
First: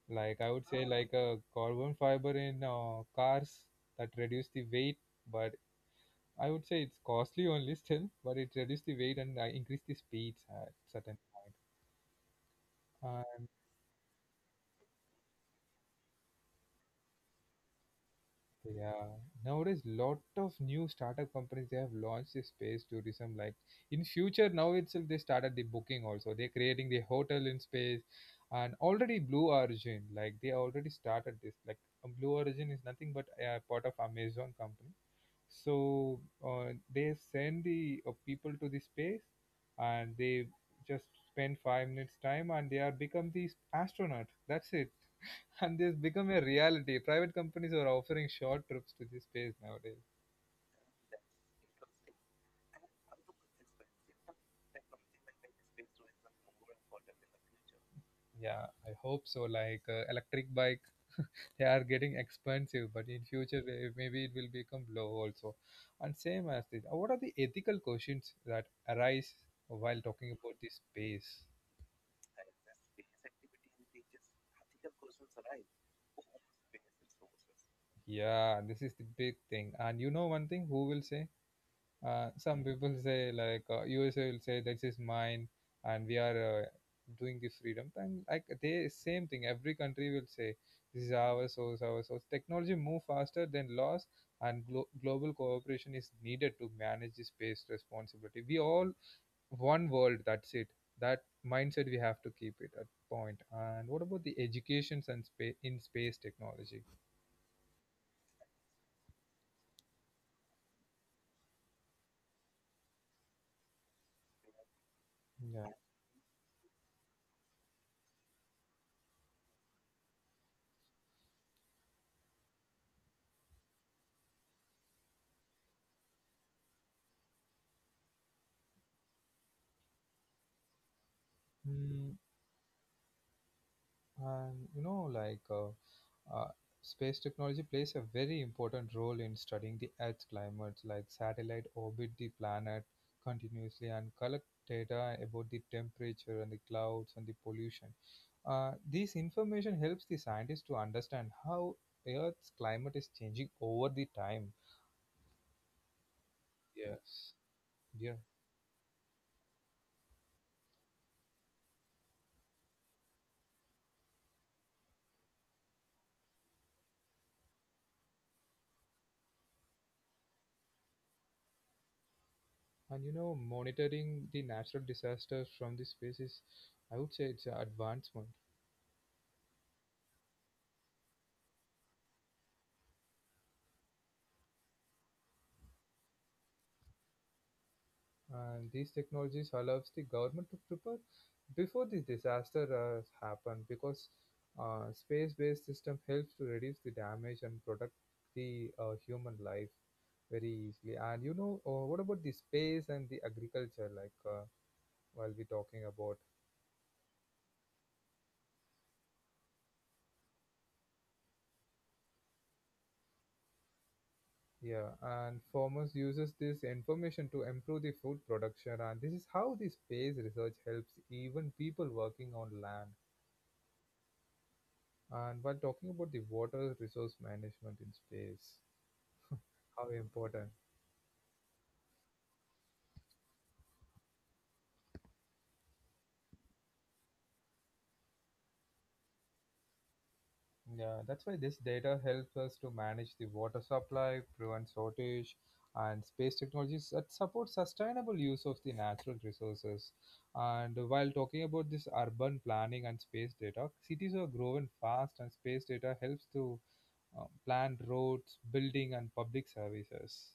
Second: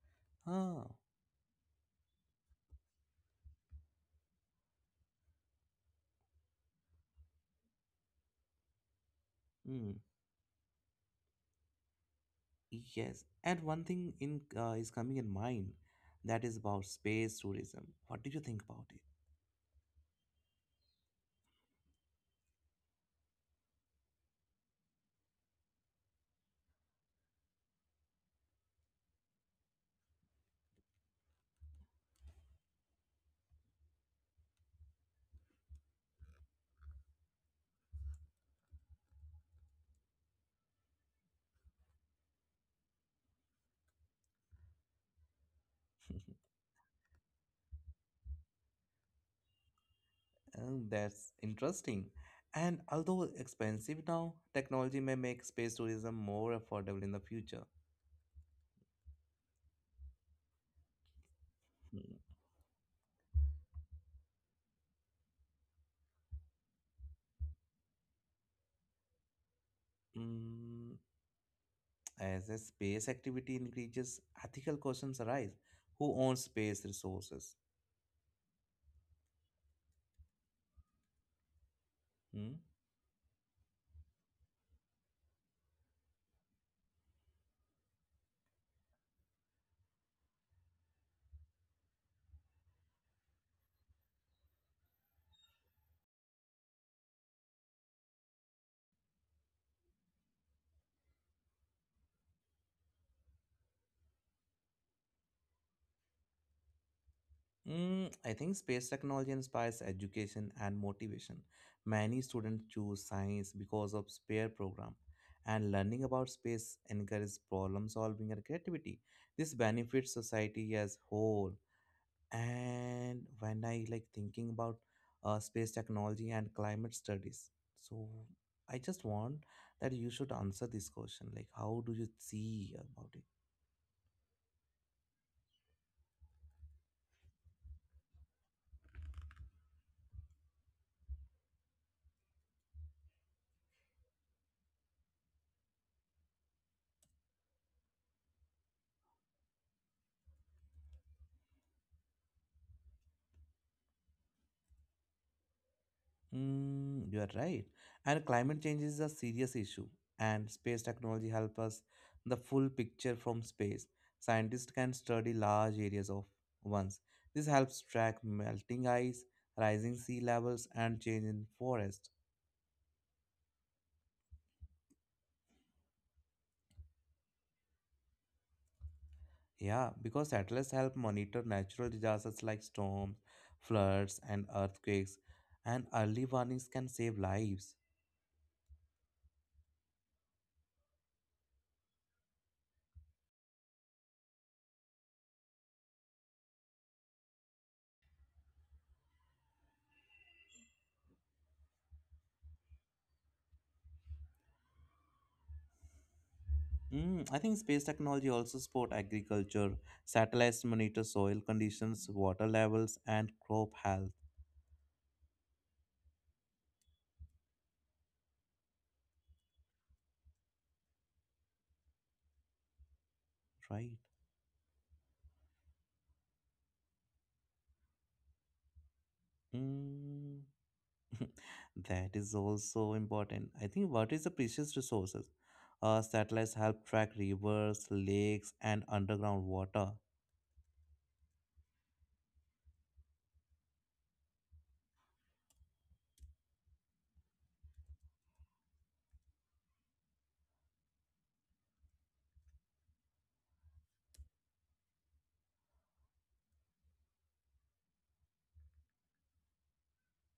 A: Like I would say,
B: Ah,
A: like a carbon fiber in cars that reduce the weight, but I would say it's costly only still, but it reduce the weight and increase
B: hmm.
A: the speeds at certain point.
B: Yes.
A: Uh,
B: And one thing in is coming in mind that is about space tourism. What do you think about it?
A: Yeah, nowadays lot of new startup companies they have launched this space tourism. Like in future, now itself they started the booking also. They're creating the hotel in space, and already Blue Origin like they already started this. Like Blue Origin is nothing but a part of Amazon company. So they send the people to the space, and they just spend 5 minutes time, and they are become the astronaut. That's it and this become a reality. Private companies are offering short trips to this space nowadays.
B: Oh, that's interesting. And although expensive now, technology may make space tourism more affordable in the future.
A: Yeah, I hope so. Like electric bike, they are
B: Hmm.
A: getting expensive, but in future maybe it will become low also. And same as this, what are the ethical questions that arise while talking about this
B: Mm,
A: space?
B: as a space activity increases, ethical questions arise. Who owns space resources?
A: Yeah, this is the big thing. And you know one thing, who will say?
B: Hmm?
A: Some people say like USA will say this is mine and we are doing this freedom thing. Like they same thing every country will say this is our source, our source technology move faster than laws, and global cooperation is needed to manage this space responsibility. We all one world, that's it, that mindset we have to keep it at point. And what about the educations and in space technology?
B: Mm, I think space technology inspires education and motivation. Many students choose science because of spare program, and
A: Yeah.
B: learning about space encourages problem solving and creativity. This benefits society as whole. And when I like thinking about space technology and climate studies, so I just want that you should answer this question, like how do you
A: Mm,
B: see about it.
A: and you know, like uh, space technology plays a very important role in studying the Earth's climate, like satellite orbit the planet continuously and collect data about the temperature and the clouds and the pollution. This information helps the scientists to understand how Earth's climate is changing over the time.
B: Mm, you are
A: Yes.
B: right.
A: Yeah,
B: And climate change is a serious issue, and space technology help us the full picture from space. Scientists can study large areas of once. This helps track melting ice, rising sea levels, and change in forests.
A: and you know, monitoring the natural disasters from the space is, I would say, it's an advancement.
B: Yeah, because satellites help monitor natural disasters like storms, floods, and earthquakes, and early warnings can save lives.
A: And these technologies allows the government to prepare before the disaster has happened because space-based system helps to reduce the damage and protect the human life very easily. And you know, what about the space and the agriculture? Like while we talking about,
B: Mm, I think space technology also support agriculture. Satellites monitor soil conditions, water levels, and crop health.
A: yeah, and farmers uses this information to improve the food production, and this is how the space research helps even people working on land.
B: Right.
A: And while talking about the water resource management in space, how
B: Mm,
A: important.
B: that is also important. I think water is a precious resources. Satellites help track rivers, lakes, and underground water.
A: Yeah, that's why this data helps us to manage the water supply, prevent shortage, and space technologies that support sustainable use of the natural resources. And while talking about this urban planning and space data, cities are growing fast, and space data helps to plan roads, building, and public services.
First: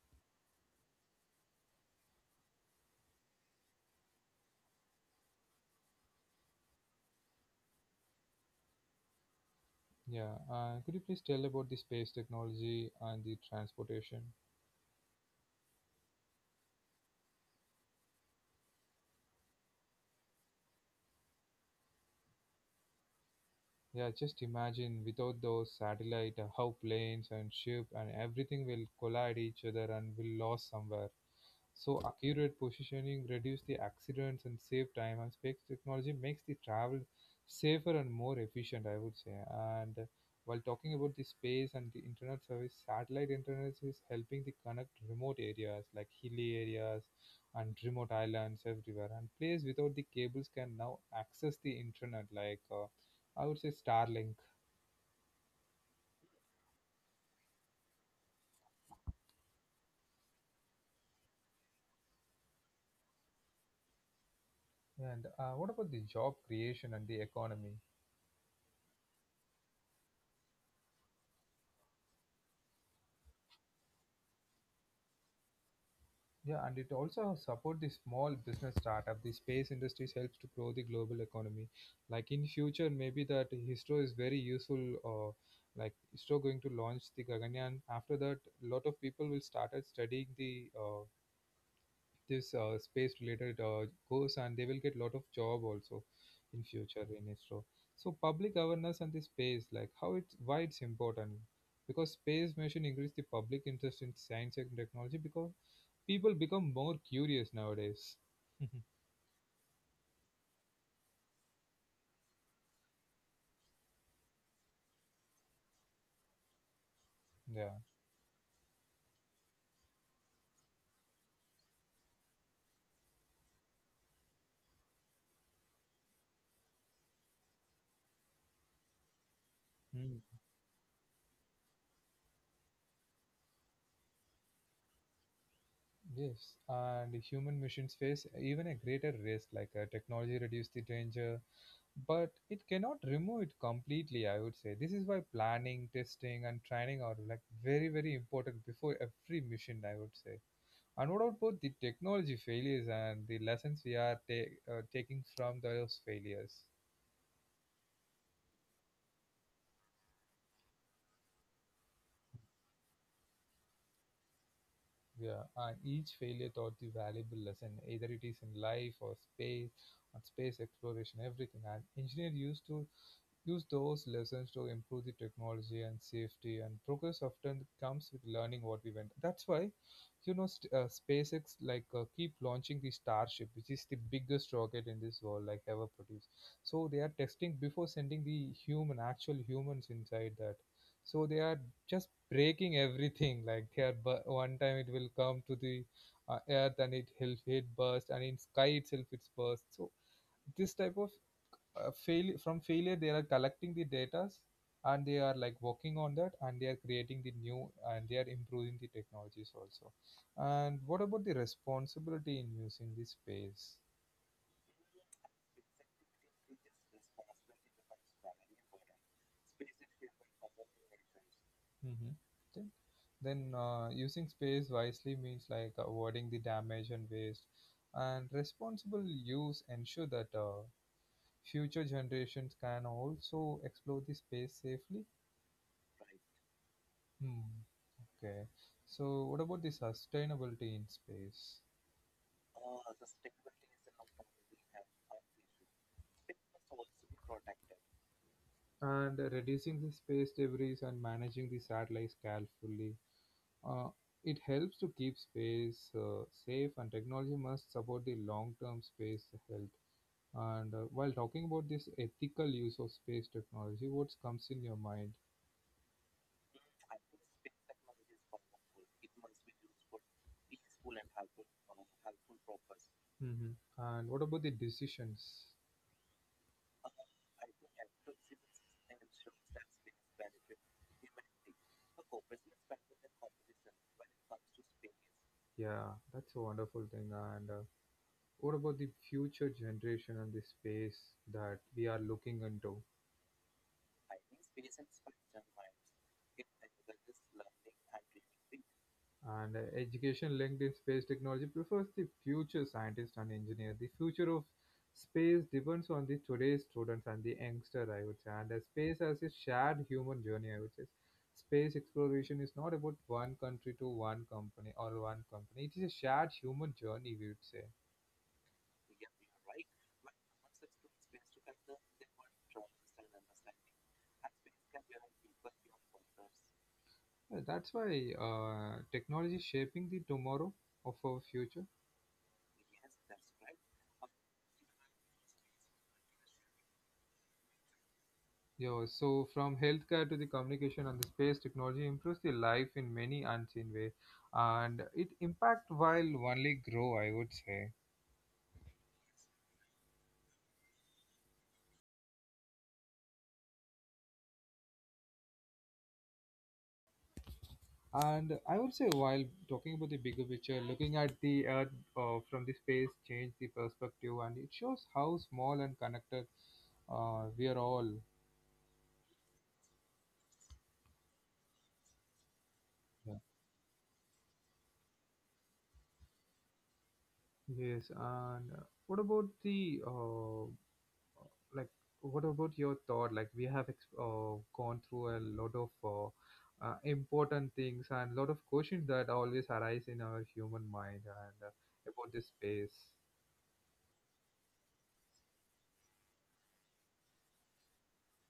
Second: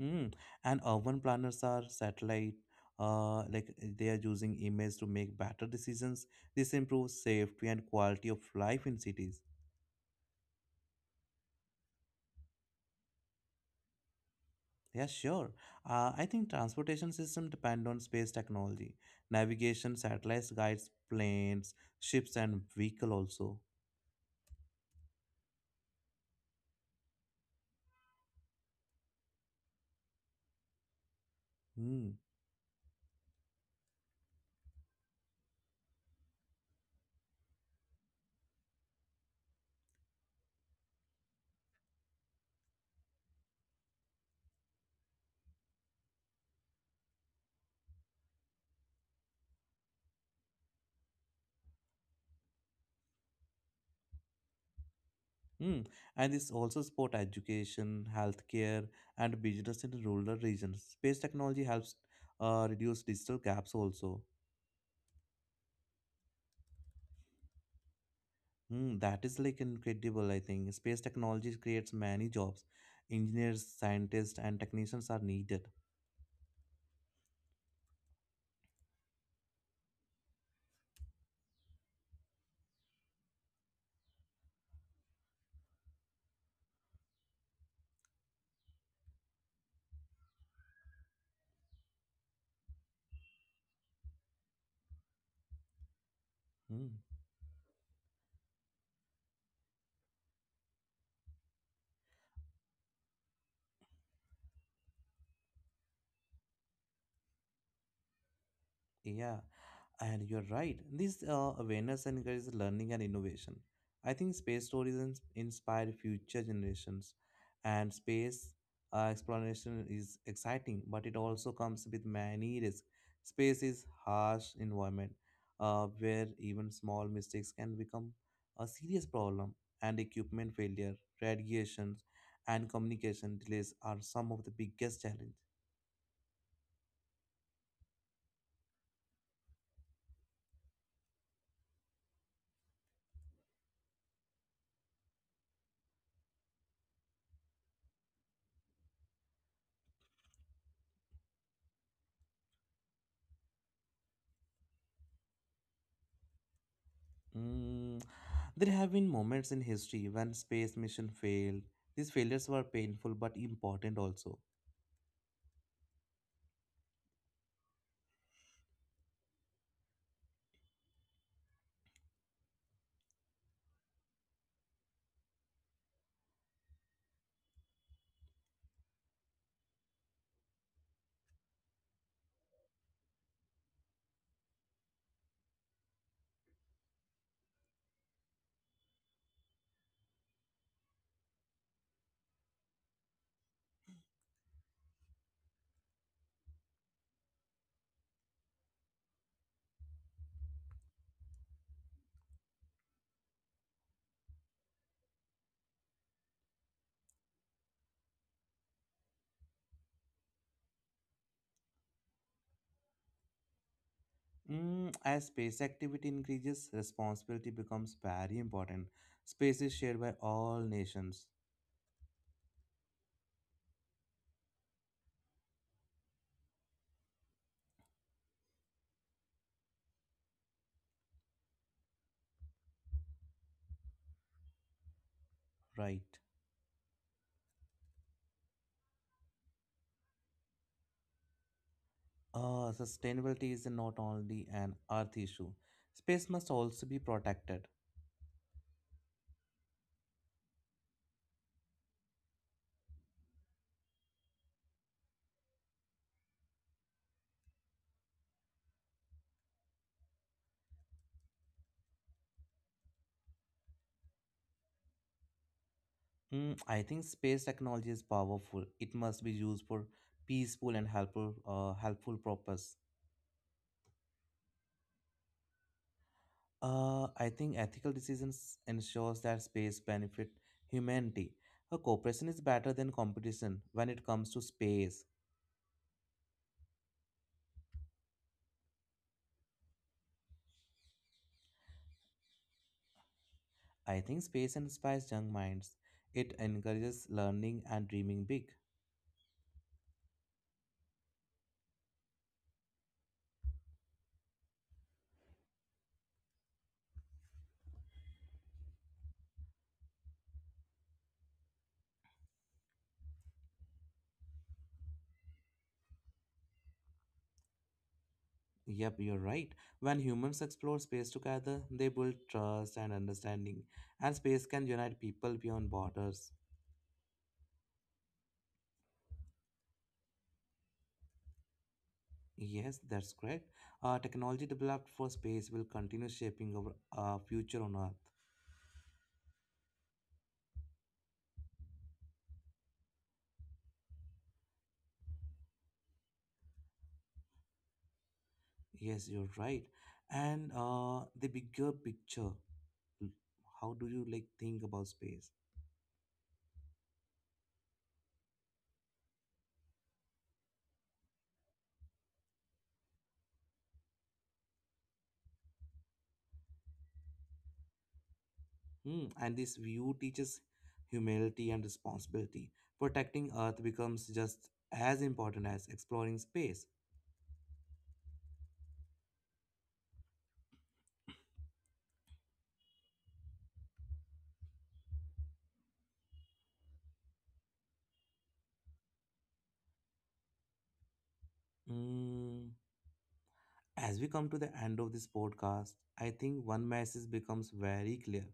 B: Mm. And urban planners are satellite, like they are using images to make better decisions. This improves safety and quality of life in cities.
A: Yeah, could you please tell about the space technology and the transportation?
B: Yeah, sure. I think transportation system depend on space technology. Navigation, satellites guides planes, ships, and vehicle also.
A: Yeah, just imagine without those satellite how planes and ship and everything will collide each other and will lost somewhere. So
B: Mm.
A: accurate positioning reduce the accidents and save time and space technology makes the travel safer and more efficient, I would say. And while talking about the space and the internet service, satellite internet is helping to connect remote areas like hilly areas and remote islands everywhere. And place without the cables can now access the internet like I would say Starlink.
B: Mm. And this also support education, healthcare, and business in rural regions. Space technology helps reduce digital gaps also.
A: And what about the job creation and the economy?
B: Hmm, that is like incredible, I think. Space technology creates many jobs. Engineers, scientists, and technicians are needed.
A: Yeah, and it also support the small business startup. The space industries helps to grow the global economy. Like in future, maybe that Histro is very useful. Uh, like Histro going to launch the Gaganyaan. After that, lot of people will started studying the this space related goes and they will get lot of job also in
B: Hmm.
A: future in ISRO. So public awareness and the space, like how it's why it's important, because space mission increase the public interest in science and technology because people become more curious nowadays.
B: Yeah, and you're right. This awareness encourages learning and innovation. I think space tourism inspire future generations,
A: Yeah.
B: and space exploration is exciting, but it also comes with many risks. Space is harsh environment, where even small mistakes can become a serious problem, and
A: Mm.
B: equipment failure, radiations, and communication delays are some of the biggest challenges.
A: Yes, and human missions face even a greater risk, like technology reduce the danger, but it cannot remove it completely, I would say. This is why planning, testing and training are like very important before every mission, I would say. And what about both the technology failures and the lessons we are taking from those failures?
B: Mm, there have been moments in history when space mission failed. These failures were painful but important also.
A: Yeah, and each failure taught the valuable lesson, either it is in life or space, on space exploration everything, and engineer used to use those lessons to improve the technology and safety, and progress often comes with learning what we went. That's why, you know, SpaceX like keep launching the Starship, which is the biggest rocket in this world like ever produced. So they are testing before sending the human, actual humans inside that. So they are just breaking everything. Like they are, one time it will come to the Earth and it will hit burst, and in sky itself it's burst. So this type of fail from failure they are collecting the data and they are like working on that and they are creating the new and they are improving the technologies also. And what about the responsibility in using the space?
B: Mm, as space activity increases, responsibility becomes very important. Space is shared by all nations,
A: Hmm. Then, then uh, using space wisely means like avoiding the damage and waste, and responsible use ensure that future generations can also explore the space safely.
B: right?
A: Hmm. Okay, so what about the sustainability in space?
B: Sustainability is not only an earth issue. Space must also be protected.
A: And reducing the space debris and managing the satellites carefully. Uh, it helps to keep space safe, and technology must support the long term space health. And while talking about this ethical use of space technology, what comes in your mind?
B: Mm, I think space technology is powerful. It must be used for peaceful and helpful, helpful purpose.
A: Hmm. And what about the decisions?
B: I think ethical decisions ensures that space benefit humanity. A cooperation is better than competition when it comes to space.
A: Yeah, that's a wonderful thing. And what about the future generation and the space that we are looking into?
B: I think space inspires young minds. It encourages learning and dreaming big.
A: And education linked in space technology prefers the future scientist and engineer. The future of space depends on the today's students and the youngster, I would say. And space as a shared human journey, I would say. Space exploration is not about one country to one company or one company. It is a shared human journey, we would say.
B: Yep, you're right. When humans explore space together, they build trust and understanding, and space can unite people beyond borders.
A: That's why technology is shaping the tomorrow of our future.
B: Yes, that's correct. Technology developed for space will continue shaping our future on Earth.
A: Yeah, so from healthcare to the communication and the space technology improves the life in many unseen way, and it impact while only grow, I would say.
B: Yes, you're right. And the bigger picture, l- how do you like think about space?
A: And I would say while talking about the bigger picture, looking at the Earth from the space change the perspective, and it shows how small and connected we are all.
B: Hmm. And this view teaches humility and responsibility.
A: Yeah.
B: Protecting Earth becomes just as important as exploring space.
A: Yes, and what about the like what about your thought like we have gone through a lot of important things and lot of questions that always arise in our human mind and about this
B: Hmm.
A: space.
B: As we come to the end of this podcast, I think one message becomes very clear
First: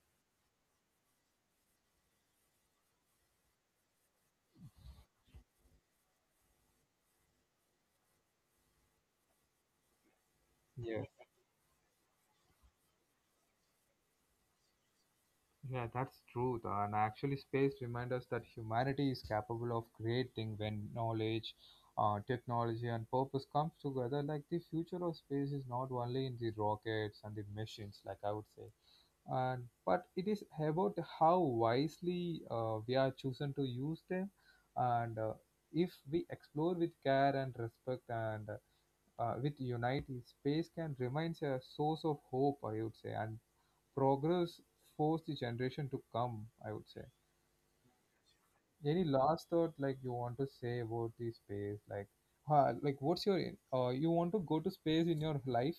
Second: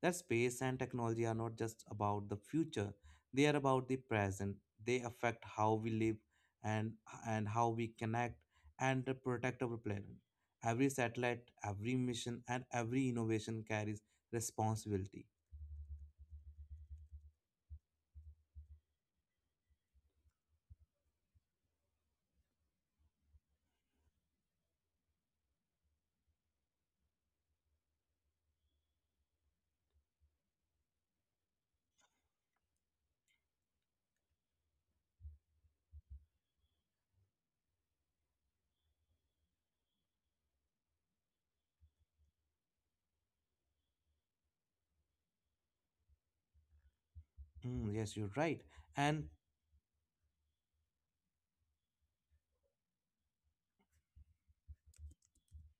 B: that space and technology are not just about the future, they are about the present. They affect how we live and, and how we connect and to protect our planet. Every
A: Yes,
B: satellite, every mission, and every innovation carries responsibility.
A: yeah, that's true, and actually space reminds us that humanity is capable of creating when knowledge, technology and purpose comes together, like the future of space is not only in the rockets and the machines, like I would say, and but it is about how wisely we are chosen to use them. And if we explore with care and respect and with unity, space can remain a source of hope, I would say, and progress for the generation to come, I would say.
B: Mm, yes, you're right.
A: Any
B: And
A: last thought like you want to say about the space? Like like what's your you want to go to space in your life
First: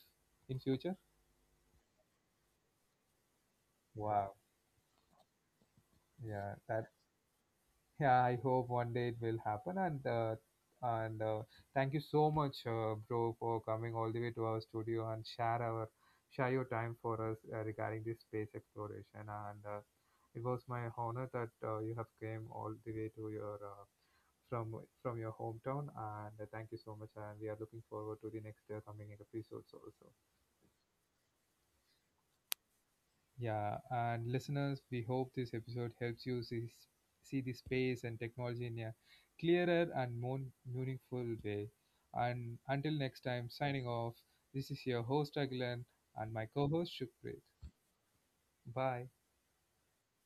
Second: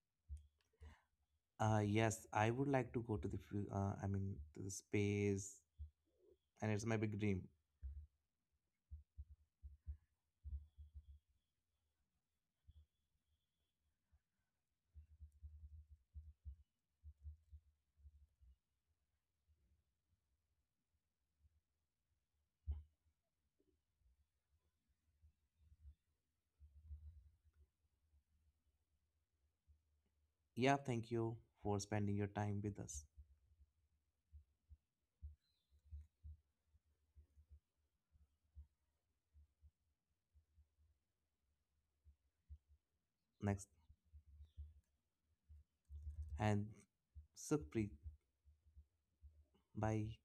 A: in future?
B: yes, I would like to go to the, I
A: Wow,
B: mean, to the space,
A: yeah,
B: and
A: that.
B: it's my big dream.
A: Yeah, I hope one day it will happen. And thank you so much, bro, for coming all the way to our studio and share our share your time for us regarding this space exploration. And it was my honor that you have came all the way to your from from your hometown. And thank you so much. And we are looking forward to the next coming episodes also.
B: Yeah, thank you for spending your time with us.
A: Yeah, and listeners, we hope this episode helps you see the space and technology in a clearer and more meaningful way. And until next time,
B: Next,
A: signing off, this is your host Agilan and my
B: and
A: co host Shukrit.
B: Sukhpreet,
A: Bye.
B: bye.